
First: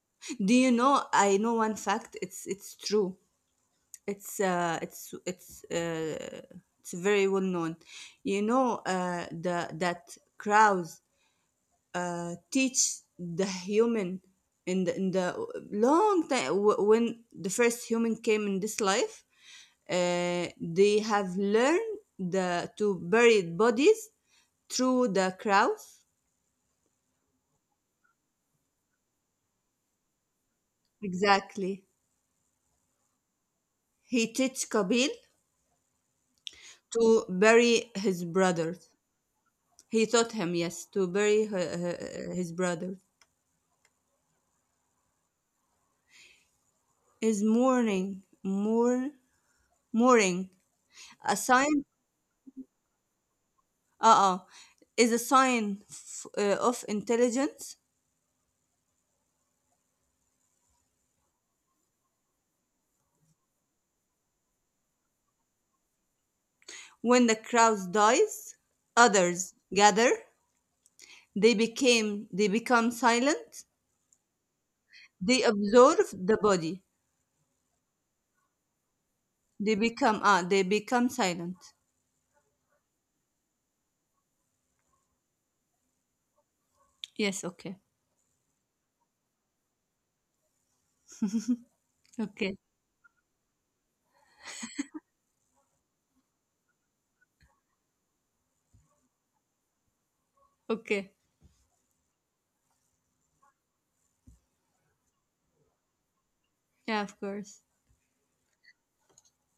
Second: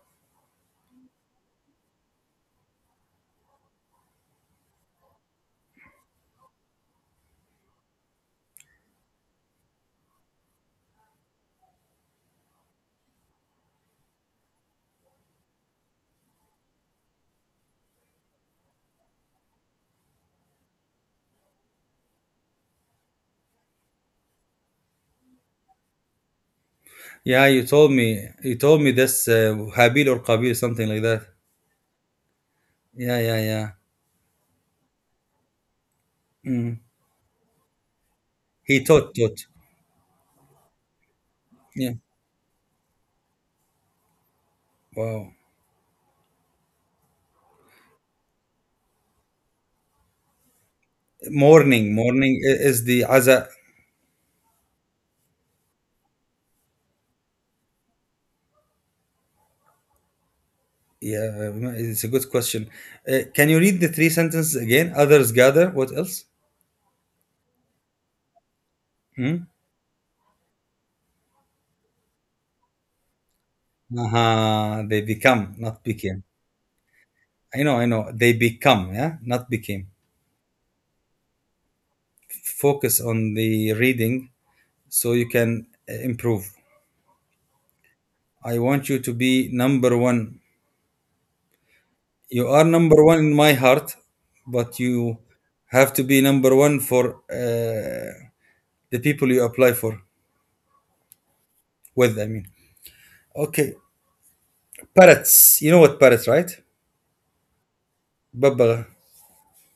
Do you know? I know one fact. It's true. It's uh it's it's uh it's very well known. You know the that crows teach the human in the long time when the first human came in this life. They have learned to bury bodies through the crowds.
Yeah, You told me this, Habil or Qabil, something like that.
Exactly.
Yeah, yeah, yeah.
He teach Kabil
Mm.
to bury his
He
brothers.
taught, taught.
He taught him, yes, to bury
Yeah.
his brothers.
Wow.
Is mourning, a sign?
Morning, is the Aza.
Uh-uh. Is a sign of intelligence.
Yeah, it's a good question. Can you read the three sentences again? Others gather. What else?
When the crowd dies,
Hmm?
others gather. They become silent.
Aha, they
They
become, not
observe
became.
the body.
I know, I know. They become, yeah, not
They
became.
become ah. They become silent.
Focus on the reading, so you can, improve.
Yes. Okay.
I want you to be number one. You are
Okay.
number one in my heart, but you have to be number one for, the people you apply for
Okay.
with. I mean, okay, parrots. You know what parrots, right?
Yeah. Of course.
Babbaga.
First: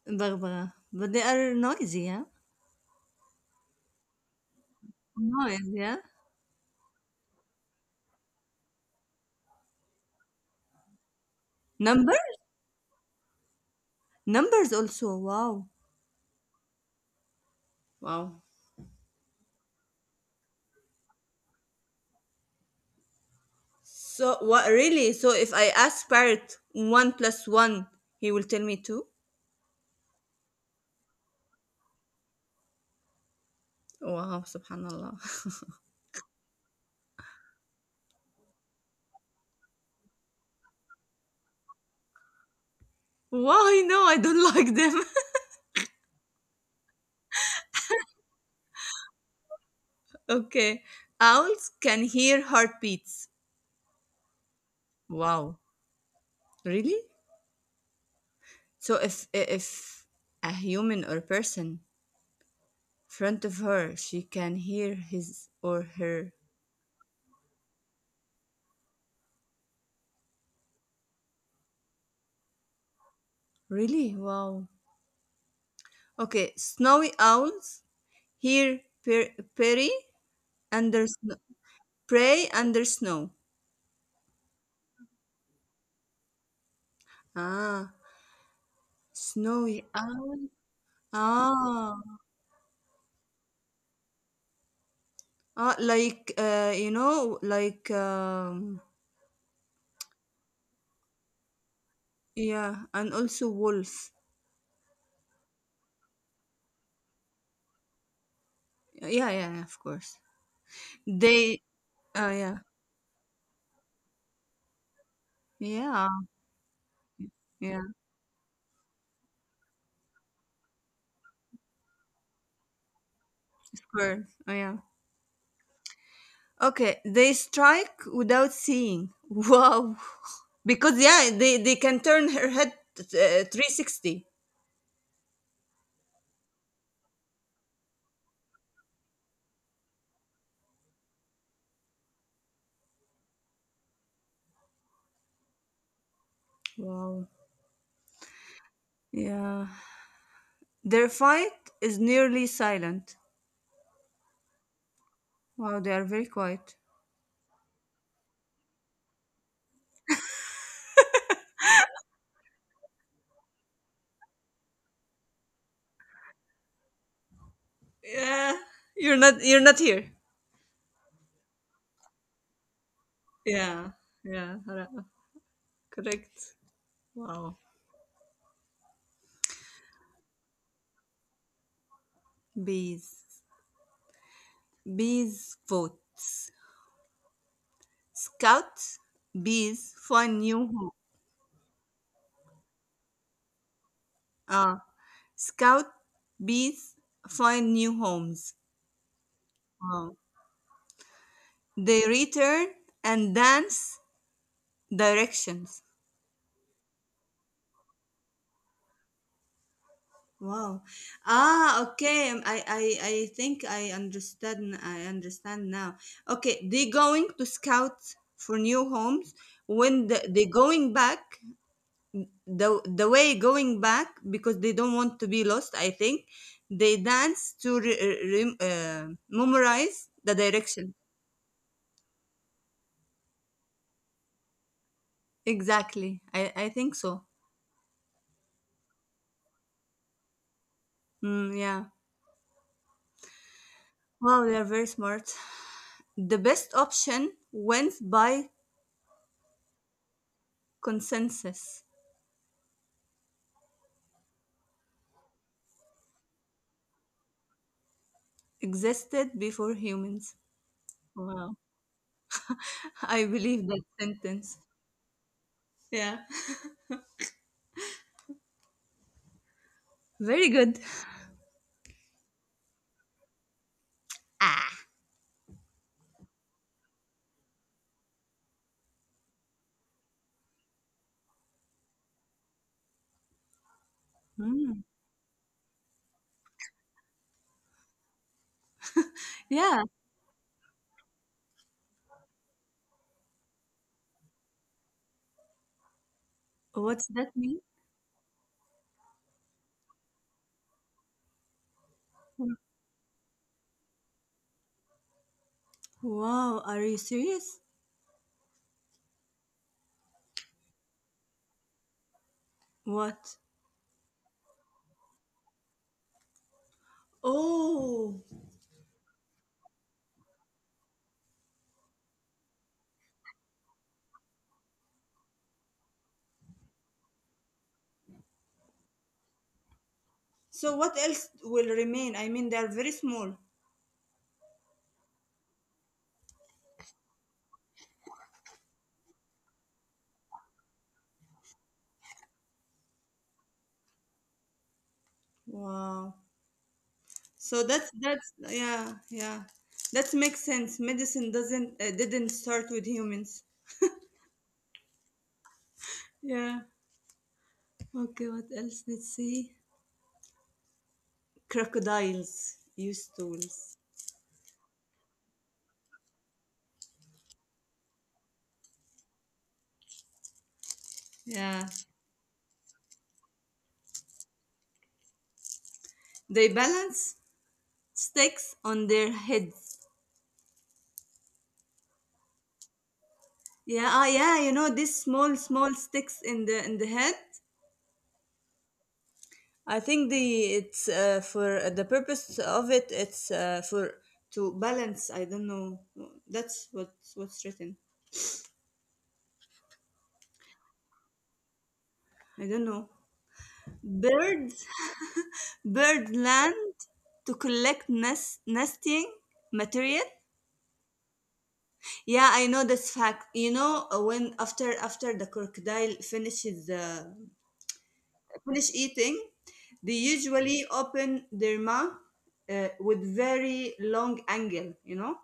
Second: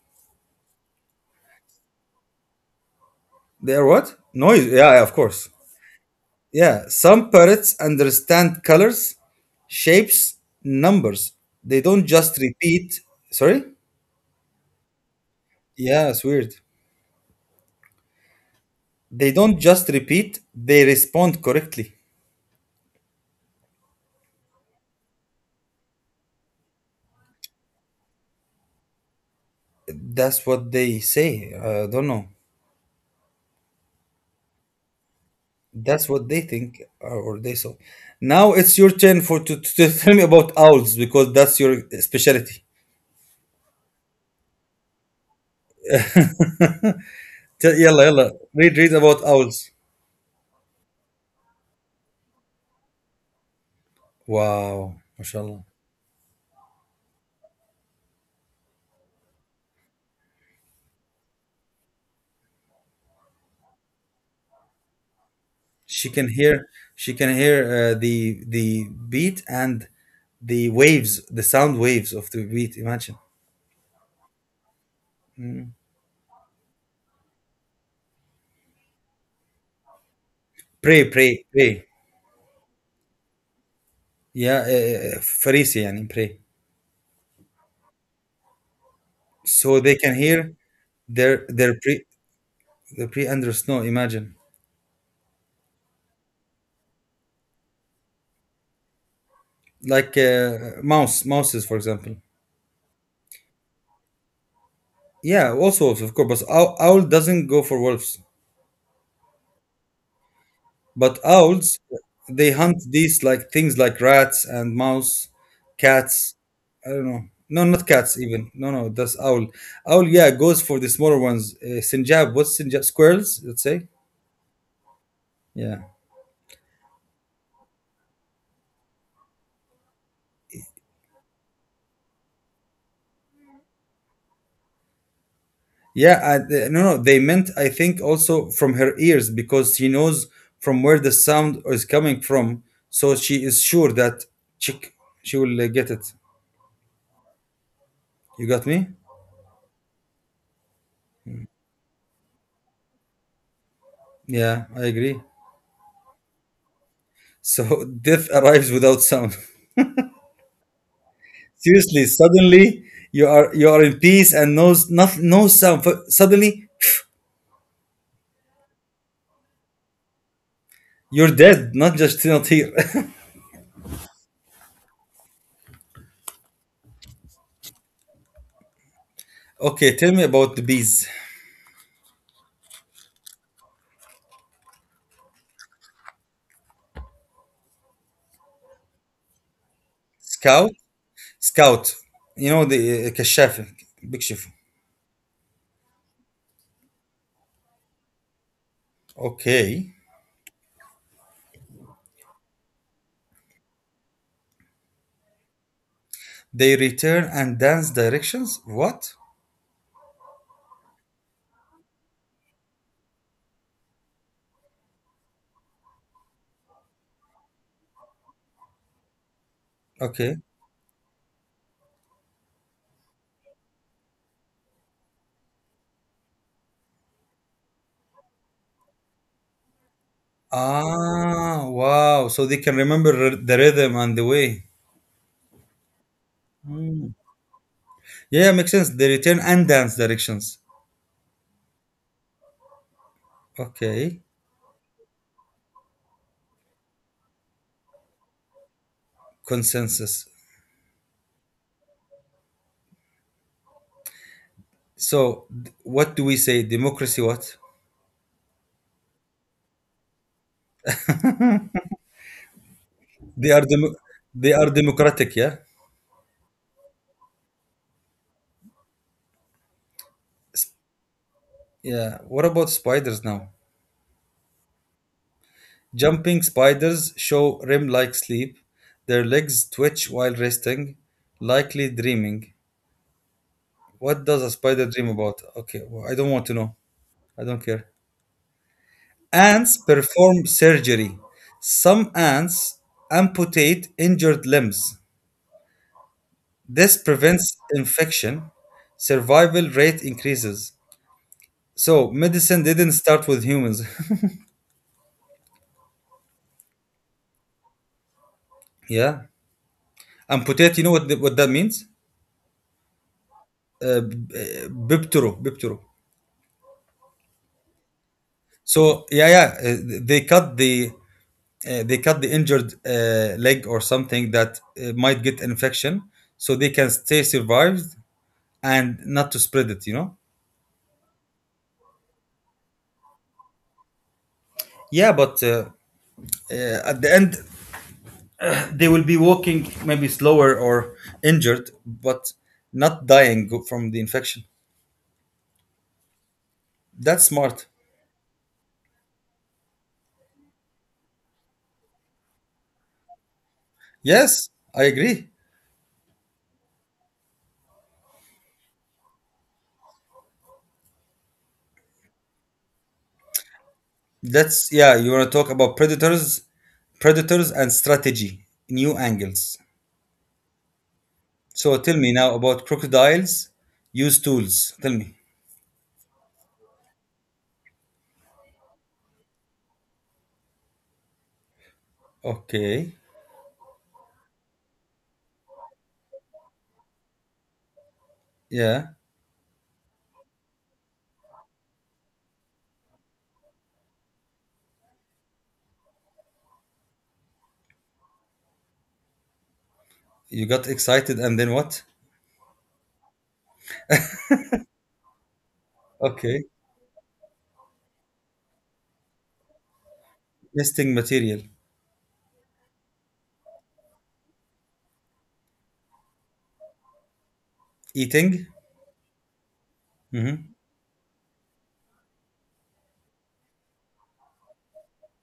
Barbara. But they are noisy. Yeah.
They are what? Noise. Yeah, yeah, of course.
Noise. Yeah.
Yeah, some parrots understand colors, shapes, numbers. They don't
Numbers.
just repeat. Sorry?
Numbers also. Wow.
Yeah, it's weird.
Wow.
They don't just repeat, they respond correctly.
So what? Really? So if I ask parrot one plus one, he will tell me two.
That's what they say. I don't know.
Wow. Subhanallah.
That's what they think, or they saw. Now, it's your turn for, to tell me about owls, because that's your specialty.
Why? No, I don't like them.
يلا يلا, read about owls.
Okay. Owls can hear heartbeats.
Wow,
Wow.
mashallah.
Really? So if a human or person front of her, she can hear his or
She can
her.
hear the beat and the waves, the sound waves of the beat. Imagine.
Really? Wow. Okay. Snowy owls hear prey
Pray,
under snow.
pray, pray.
Prey under snow.
Yeah, فريسة يعني pray.
Ah, snowy
So they can
owl.
hear their their
Ah,
pre their pre under snow. Imagine
like you know, like
like mouses for example.
yeah, and also wolf.
Yeah, also wolves, of course. But owl doesn't go for wolves.
Yeah, yeah, yeah, of course.
But
They.
owls,
Oh
they
yeah,
hunt these like things like rats and mouse,
yeah,
cats. I don't know. No,
yeah.
not cats even. No, no, that's owl. Owl, yeah, goes for the smaller ones. Sinjab, what's Sinjab? Squirrels, let's say.
Squirrel. Oh yeah.
Yeah,
Okay, they strike without seeing. Wow. Because yeah, they can turn her head 360.
yeah. No, no, they meant I think also from her ears because she knows from where the sound is coming from, so she is sure that chick, she will get it.
Wow.
You got me?
Yeah. Their fight is nearly silent.
Yeah, I agree.
Wow, they are very quiet.
So death arrives without sound. Seriously, suddenly you are in peace and no sound. Suddenly
Yeah. You're not here.
you're dead, not just not here.
Yeah. Yeah. Correct. Wow.
Okay, tell me about the bees.
Bees. Bees votes. Scout bees find new
Scout,
home.
scout. You know the كشاف, بيكشفوا.
Ah. Scout bees find new homes.
Okay.
Wow. They return and dance directions.
They return and dance directions. What?
Wow. Ah, okay. I think I understand. I understand now. Okay, they going to scout for new homes.
Okay.
They going back, the way going back because they don't want to be lost. I think they dance to memorize the direction.
Ah, wow. So they can remember the rhythm and the way.
Exactly. I think so.
Yeah, makes sense. They return and dance directions.
Mm, yeah.
Okay.
Wow, they are very smart. The best option went by
Consensus.
consensus
So, what do we say? Democracy? What?
existed before humans. Wow. I
They are
believe that
demo- They
sentence.
are democratic. Yeah.
Yeah. Very
S-
good.
Yeah. What about spiders now? Jumping spiders show REM-like sleep. Their legs twitch while resting, likely dreaming. What does a
Mm.
spider dream about? Okay, well, I don't want to know. I don't care.
Yeah.
Ants perform surgery. Some ants amputate injured limbs.
What's
This
that mean?
prevents infection. Survival rate increases. So medicine didn't start with humans.
Wow. Are you serious?
Yeah. And potato, you know what, what that means?
What?
Biptero, biptero.
Oh.
So yeah, yeah, they cut the injured leg or something that might get infection, so they can stay survived and not to spread it. You know.
So what else will remain? I mean, they are very small.
Yeah, but at the end they will be walking maybe slower or injured, but not dying from the infection.
Wow.
That's
So
smart.
that's yeah, yeah. That makes sense. Medicine doesn't didn't start with humans.
Yes, I agree.
Yeah. Okay, what else? Let's see. Crocodiles use tools.
That's yeah, you want to talk about predators and strategy, new angles.
Yeah.
So tell me now about crocodiles use tools. Tell me.
They balance sticks on their heads.
Okay.
Yeah, ah, yeah, you know these small, small sticks in the head.
Yeah.
I think the it's for the purpose of it. It's for to balance. I don't know. That's what's written.
You got excited and then what?
I don't know. Birds, bird
Okay.
land to collect nesting material.
Nesting material.
Yeah, I know this fact. You know, when after after the crocodile
Eating?
finish eating, they
Mm-hmm.
usually open their mouth with very long angle. You know,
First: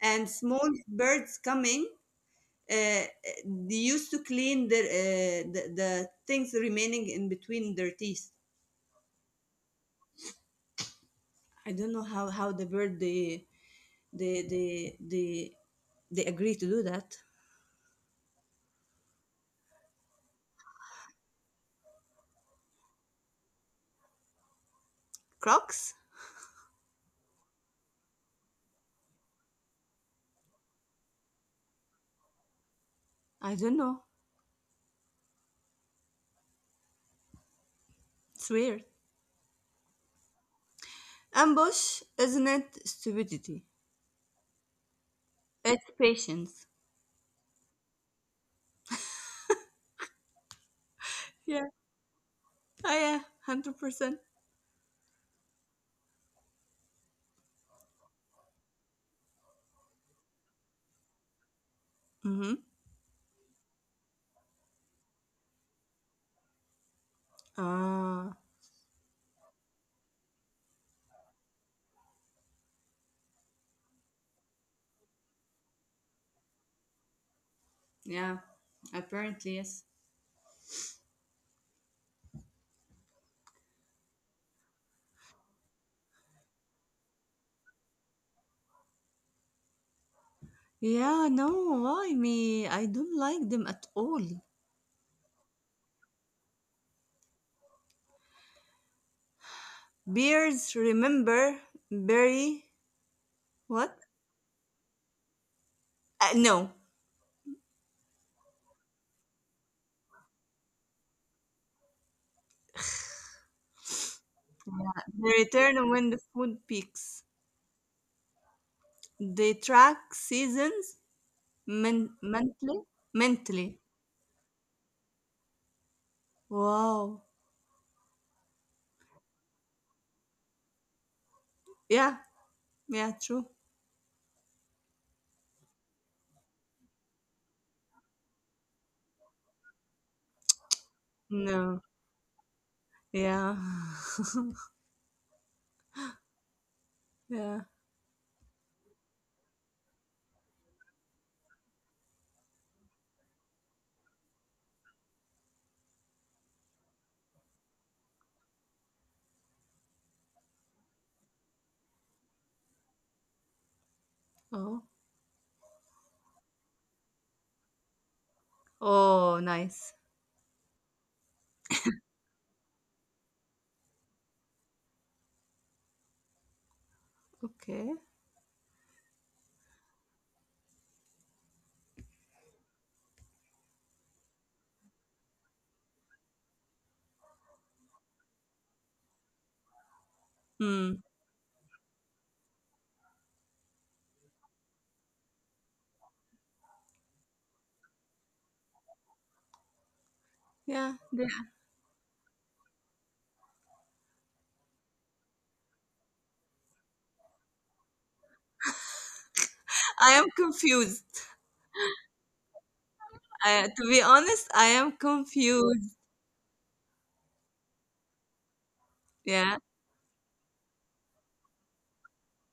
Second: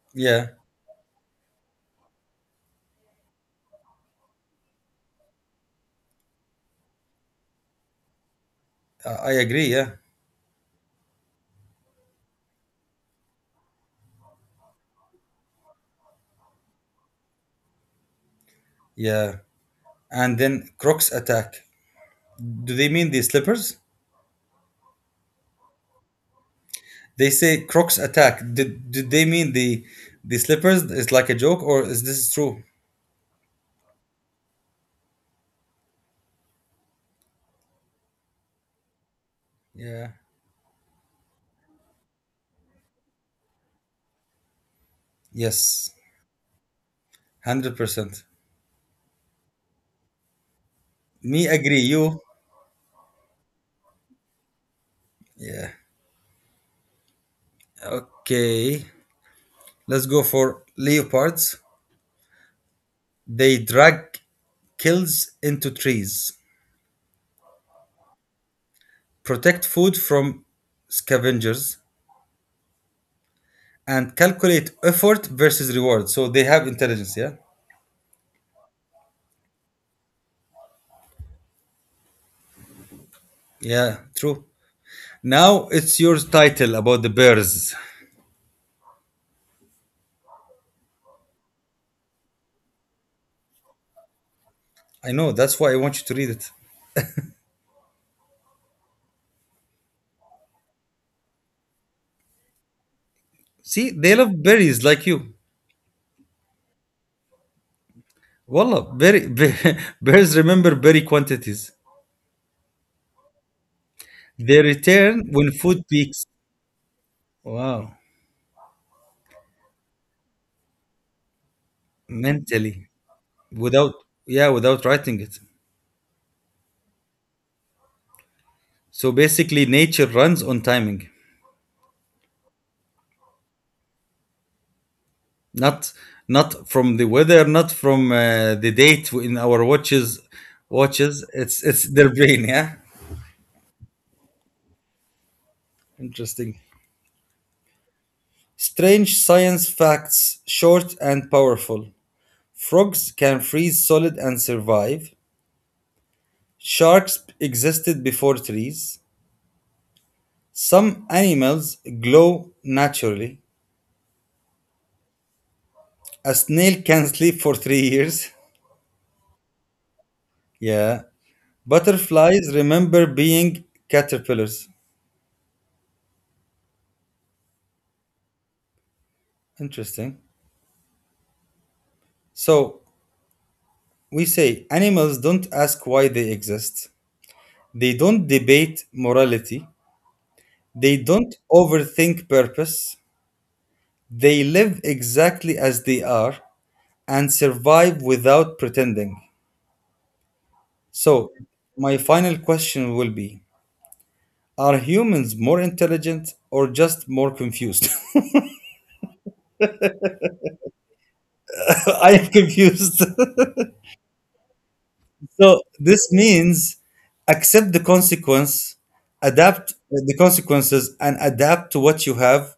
and
Yeah.
small birds coming. Uh, uh, they used to clean their the things remaining in between their teeth.
I agree, yeah.
I don't know how the bird they they agree to do that.
Yeah. And then crocs attack. Do they mean the slippers?
Crocs?
They say crocs attack. Did they mean the slippers is like a joke or is this true?
I don't know. It's weird.
Yeah.
Ambush isn't it stupidity, it's
Yes.
patience.
100%. Me
Yeah.
agree. You.
Oh, yeah. 100%.
Yeah. Okay. Let's go for leopards.
Mm-hmm.
They drag kills into trees,
Ah.
protect food from scavengers, and calculate effort versus reward. So they have intelligence. Yeah.
Yeah, apparently, yes.
Yeah. True. Now it's your title about the bears.
Yeah, no, why me? I don't like them at all.
I know. That's why I want you to read it.
Bears, remember, bury
See,
what?
they love berries like you.
No,
Wallah, berry, bears remember berry quantities. They return
they
when food
return when the
peaks.
food peaks.
Wow.
They track seasons mentally.
Mentally.
Mentally.
Without yeah, without writing it.
Wow.
So basically nature runs on timing.
Yeah, yeah, true.
Not not from the weather, not from the date in our watches. It's
No,
their brain, yeah.
yeah,
Interesting.
yeah.
Strange science facts, short and powerful. Frogs can freeze solid and survive. Sharks existed before trees. Some animals glow naturally.
Oh,
A snail can sleep for 3 years.
oh, nice.
Yeah. Butterflies remember being caterpillars.
Okay.
Interesting. So we say animals don't ask why they exist. They don't debate morality. They
Hmm.
don't overthink purpose. They live exactly as they are and survive without pretending.
Yeah.
So my final question will be, are humans more intelligent or just more confused?
I am confused.
I am confused.
I, to be honest, I am
So
confused.
this means accept the consequence,
Yeah.
adapt the consequences, and adapt to what you have,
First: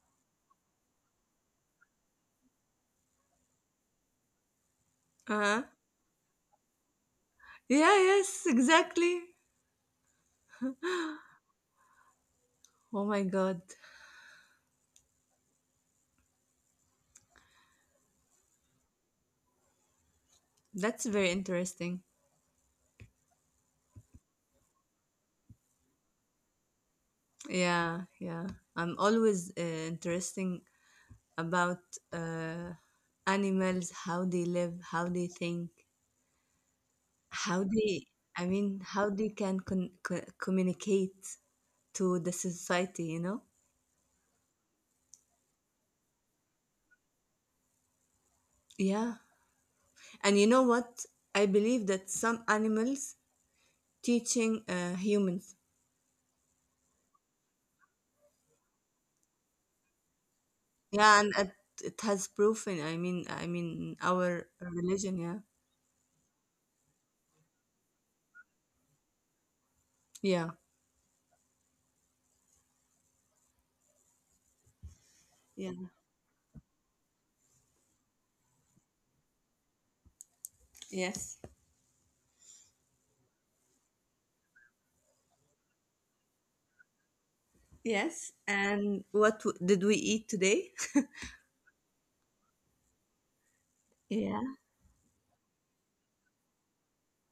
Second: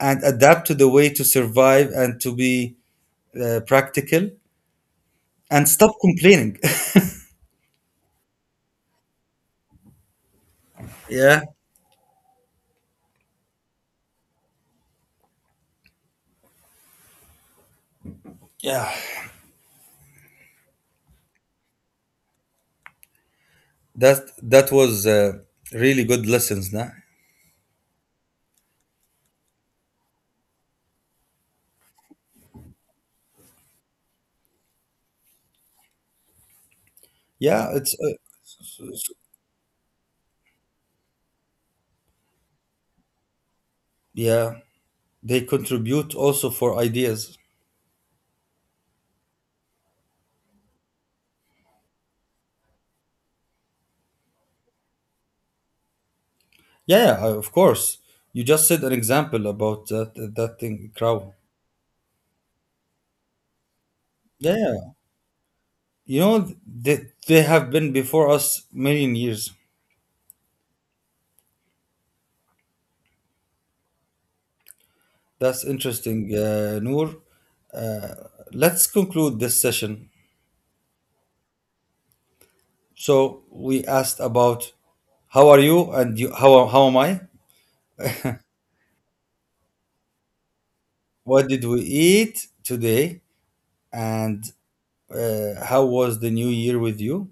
and adapt to the way to survive and to be practical,
Uh-huh.
and stop complaining.
Yeah, yes, exactly.
Yeah,
Oh my God.
yeah.
That's very interesting.
That was really good lessons, nah.
Yeah, yeah. I'm always interesting about uh, animals, how they live, how they think,
Yeah,
how
it's
they, I mean, how they can communicate to the society, you know?
yeah. They contribute also for ideas.
Yeah. And you know what? I believe that some animals teaching humans.
Yeah, yeah, of course. You just said an example about that thing,
Yeah,
crow.
and it has proven. I mean, our
Yeah, yeah.
religion. Yeah,
You know, they have been before us million years.
yeah,
That's
yeah.
interesting, Noor. Uh, let's conclude this session.
Yes,
So we asked about how are you and you, how am I?
yes. And what did we eat today?
What did we eat today? And
Yeah.
how was the new year with you?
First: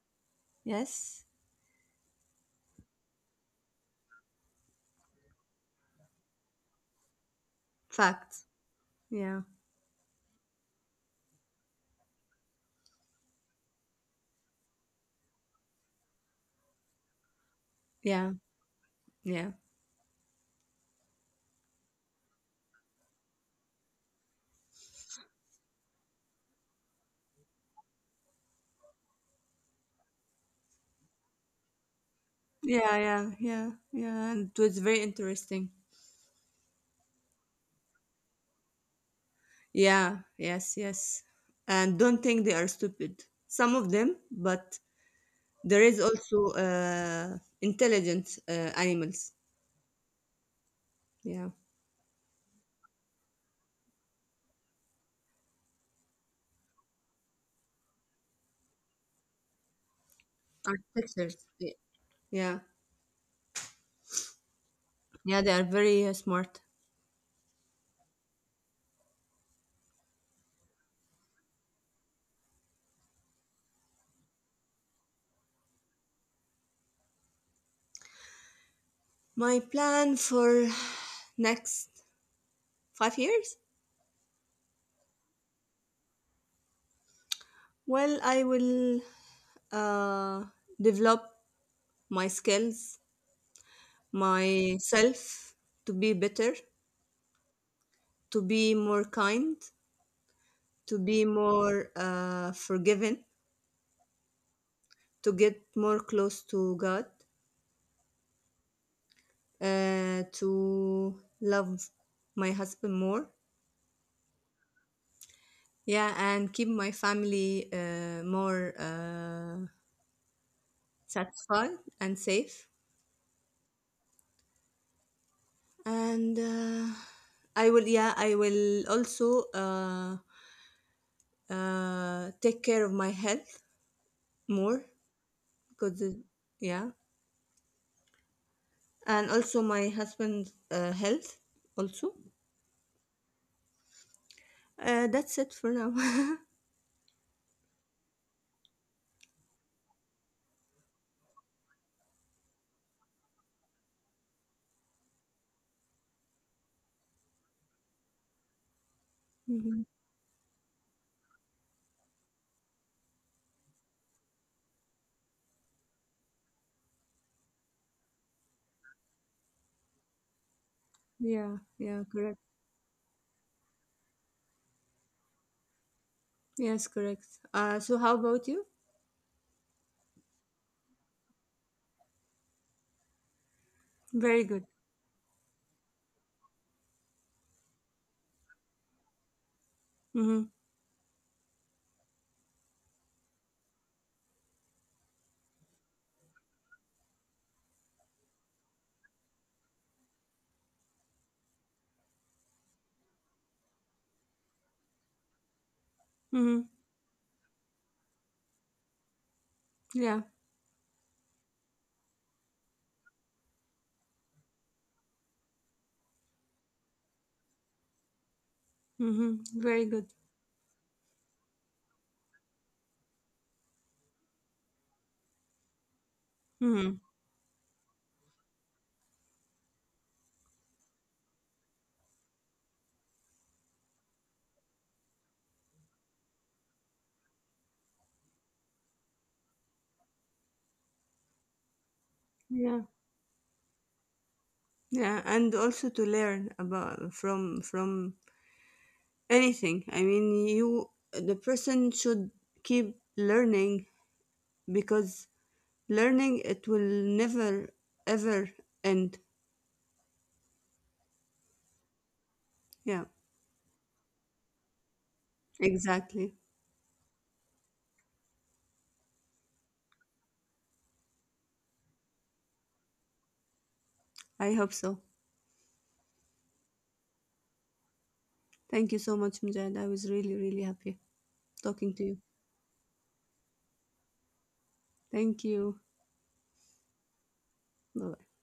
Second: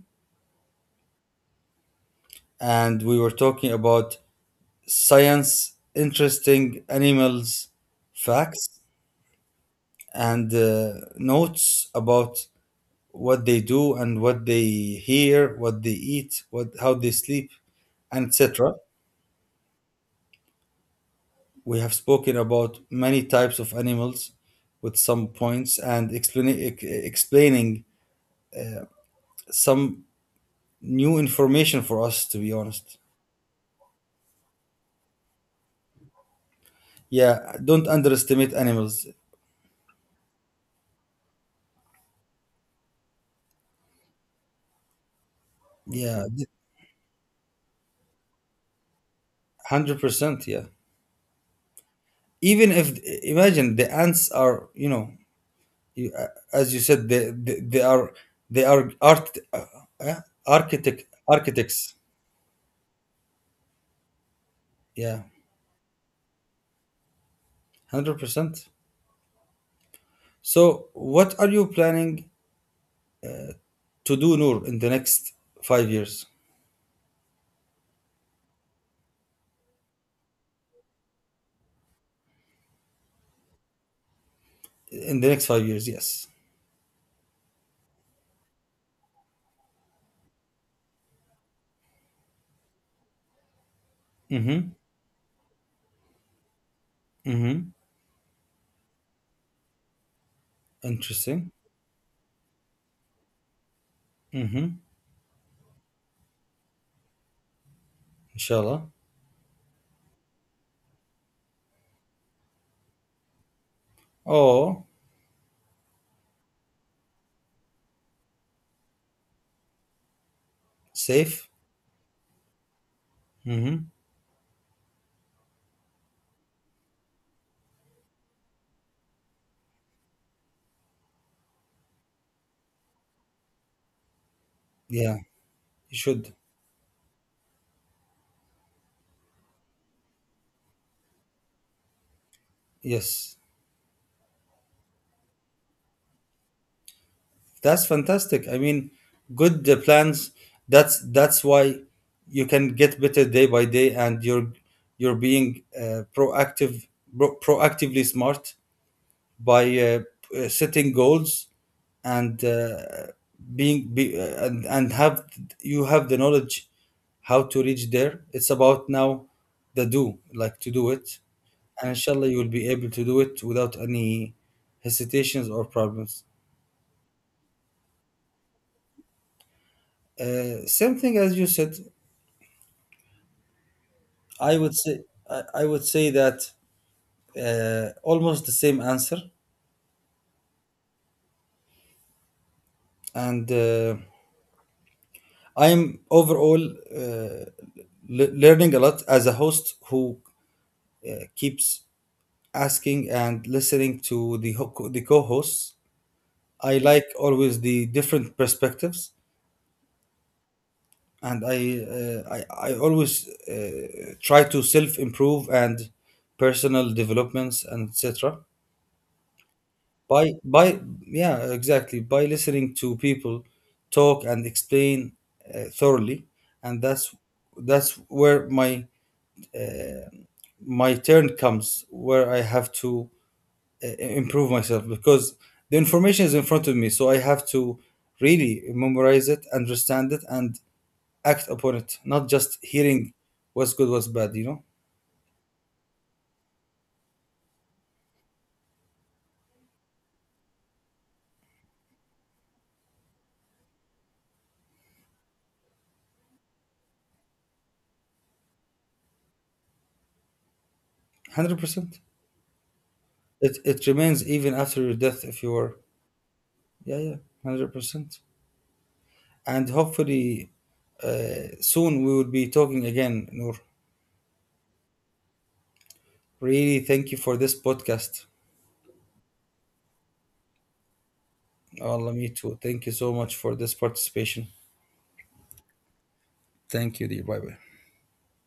Yes.
And we were talking about science, interesting animals,
Facts.
facts,
Yeah.
and notes about what they do and what they hear, what they eat, what how they sleep, and
Yeah.
etc.
Yeah.
We have spoken about many types of animals with some points and explaining some new information for us to be honest.
Yeah. Yeah. Yeah. Yeah. And it was very interesting.
Yeah, don't underestimate animals.
Yeah. Yes. Yes. And don't think they are stupid. Some of them, but there is
Yeah,
also intelligent animals.
100%, yeah.
Yeah.
Even if imagine the ants are, you know, you, uh, as you said they are art uh, architect
Architectures. Yeah.
architects.
Yeah.
Yeah.
Yeah, they are very smart.
100%. So, what are you planning to do, Noor, in the next 5 years?
My plan for next 5 years?
In the next 5 years, yes.
Well, I will uh, develop my skills,
Mm-hmm.
myself to be better,
Mm-hmm.
to be more kind, to be
Interesting.
more forgiven,
Mm-hmm.
to get more close to God,
Inshallah.
to love my husband more.
Oh,
Yeah, and keep my family more
safe.
satisfied and safe.
Mm-hmm.
And I will, yeah, I will also take care of my health more
Yeah, you
because,
should.
yeah, and also my husband's health also.
Yes,
That's it for now.
that's fantastic. I mean, good plans. That's why you can get better day by day, and you're being proactive, proactively smart. by
Mhm.
uh, uh, setting goals and being be, and have you have the knowledge how to reach there. It's about now the do like to do it,
Yeah,
and
yeah,
inshallah
correct.
you will be able to do it without any hesitations or problems.
Yes, correct. So how about you?
Same thing as you said.
Very
i
good.
would say I would say that almost the same answer,
Mm-hmm.
and I'm overall uh, learning a lot as a host who keeps asking and listening to the co-hosts.
Mm-hmm.
I like always the different perspectives,
Yeah.
and I always try to self improve and personal developments and etc.
Mm-hmm. Very good.
By yeah exactly by listening to people talk and explain thoroughly, and
Mm-hmm.
that's where my turn comes where I have to improve myself because the information is in front of me, so I have to really memorize it, understand it, and act upon it, not just
Yeah,
hearing what's good what's bad, you know.
yeah, and also to learn about from anything. I mean, you the person should keep learning because learning it will never ever end.
100%.
Yeah,
It, remains even after your death if you are,
exactly.
yeah, yeah. 100%. And hopefully soon we will be talking again, Noor.
I hope so.
Really thank you for this podcast.
Thank you so much, Mujahid. I was really happy talking to
Allah,
you.
me too, thank you so much for this participation.
Thank you.
Thank you, dear. Bye bye.
Bye.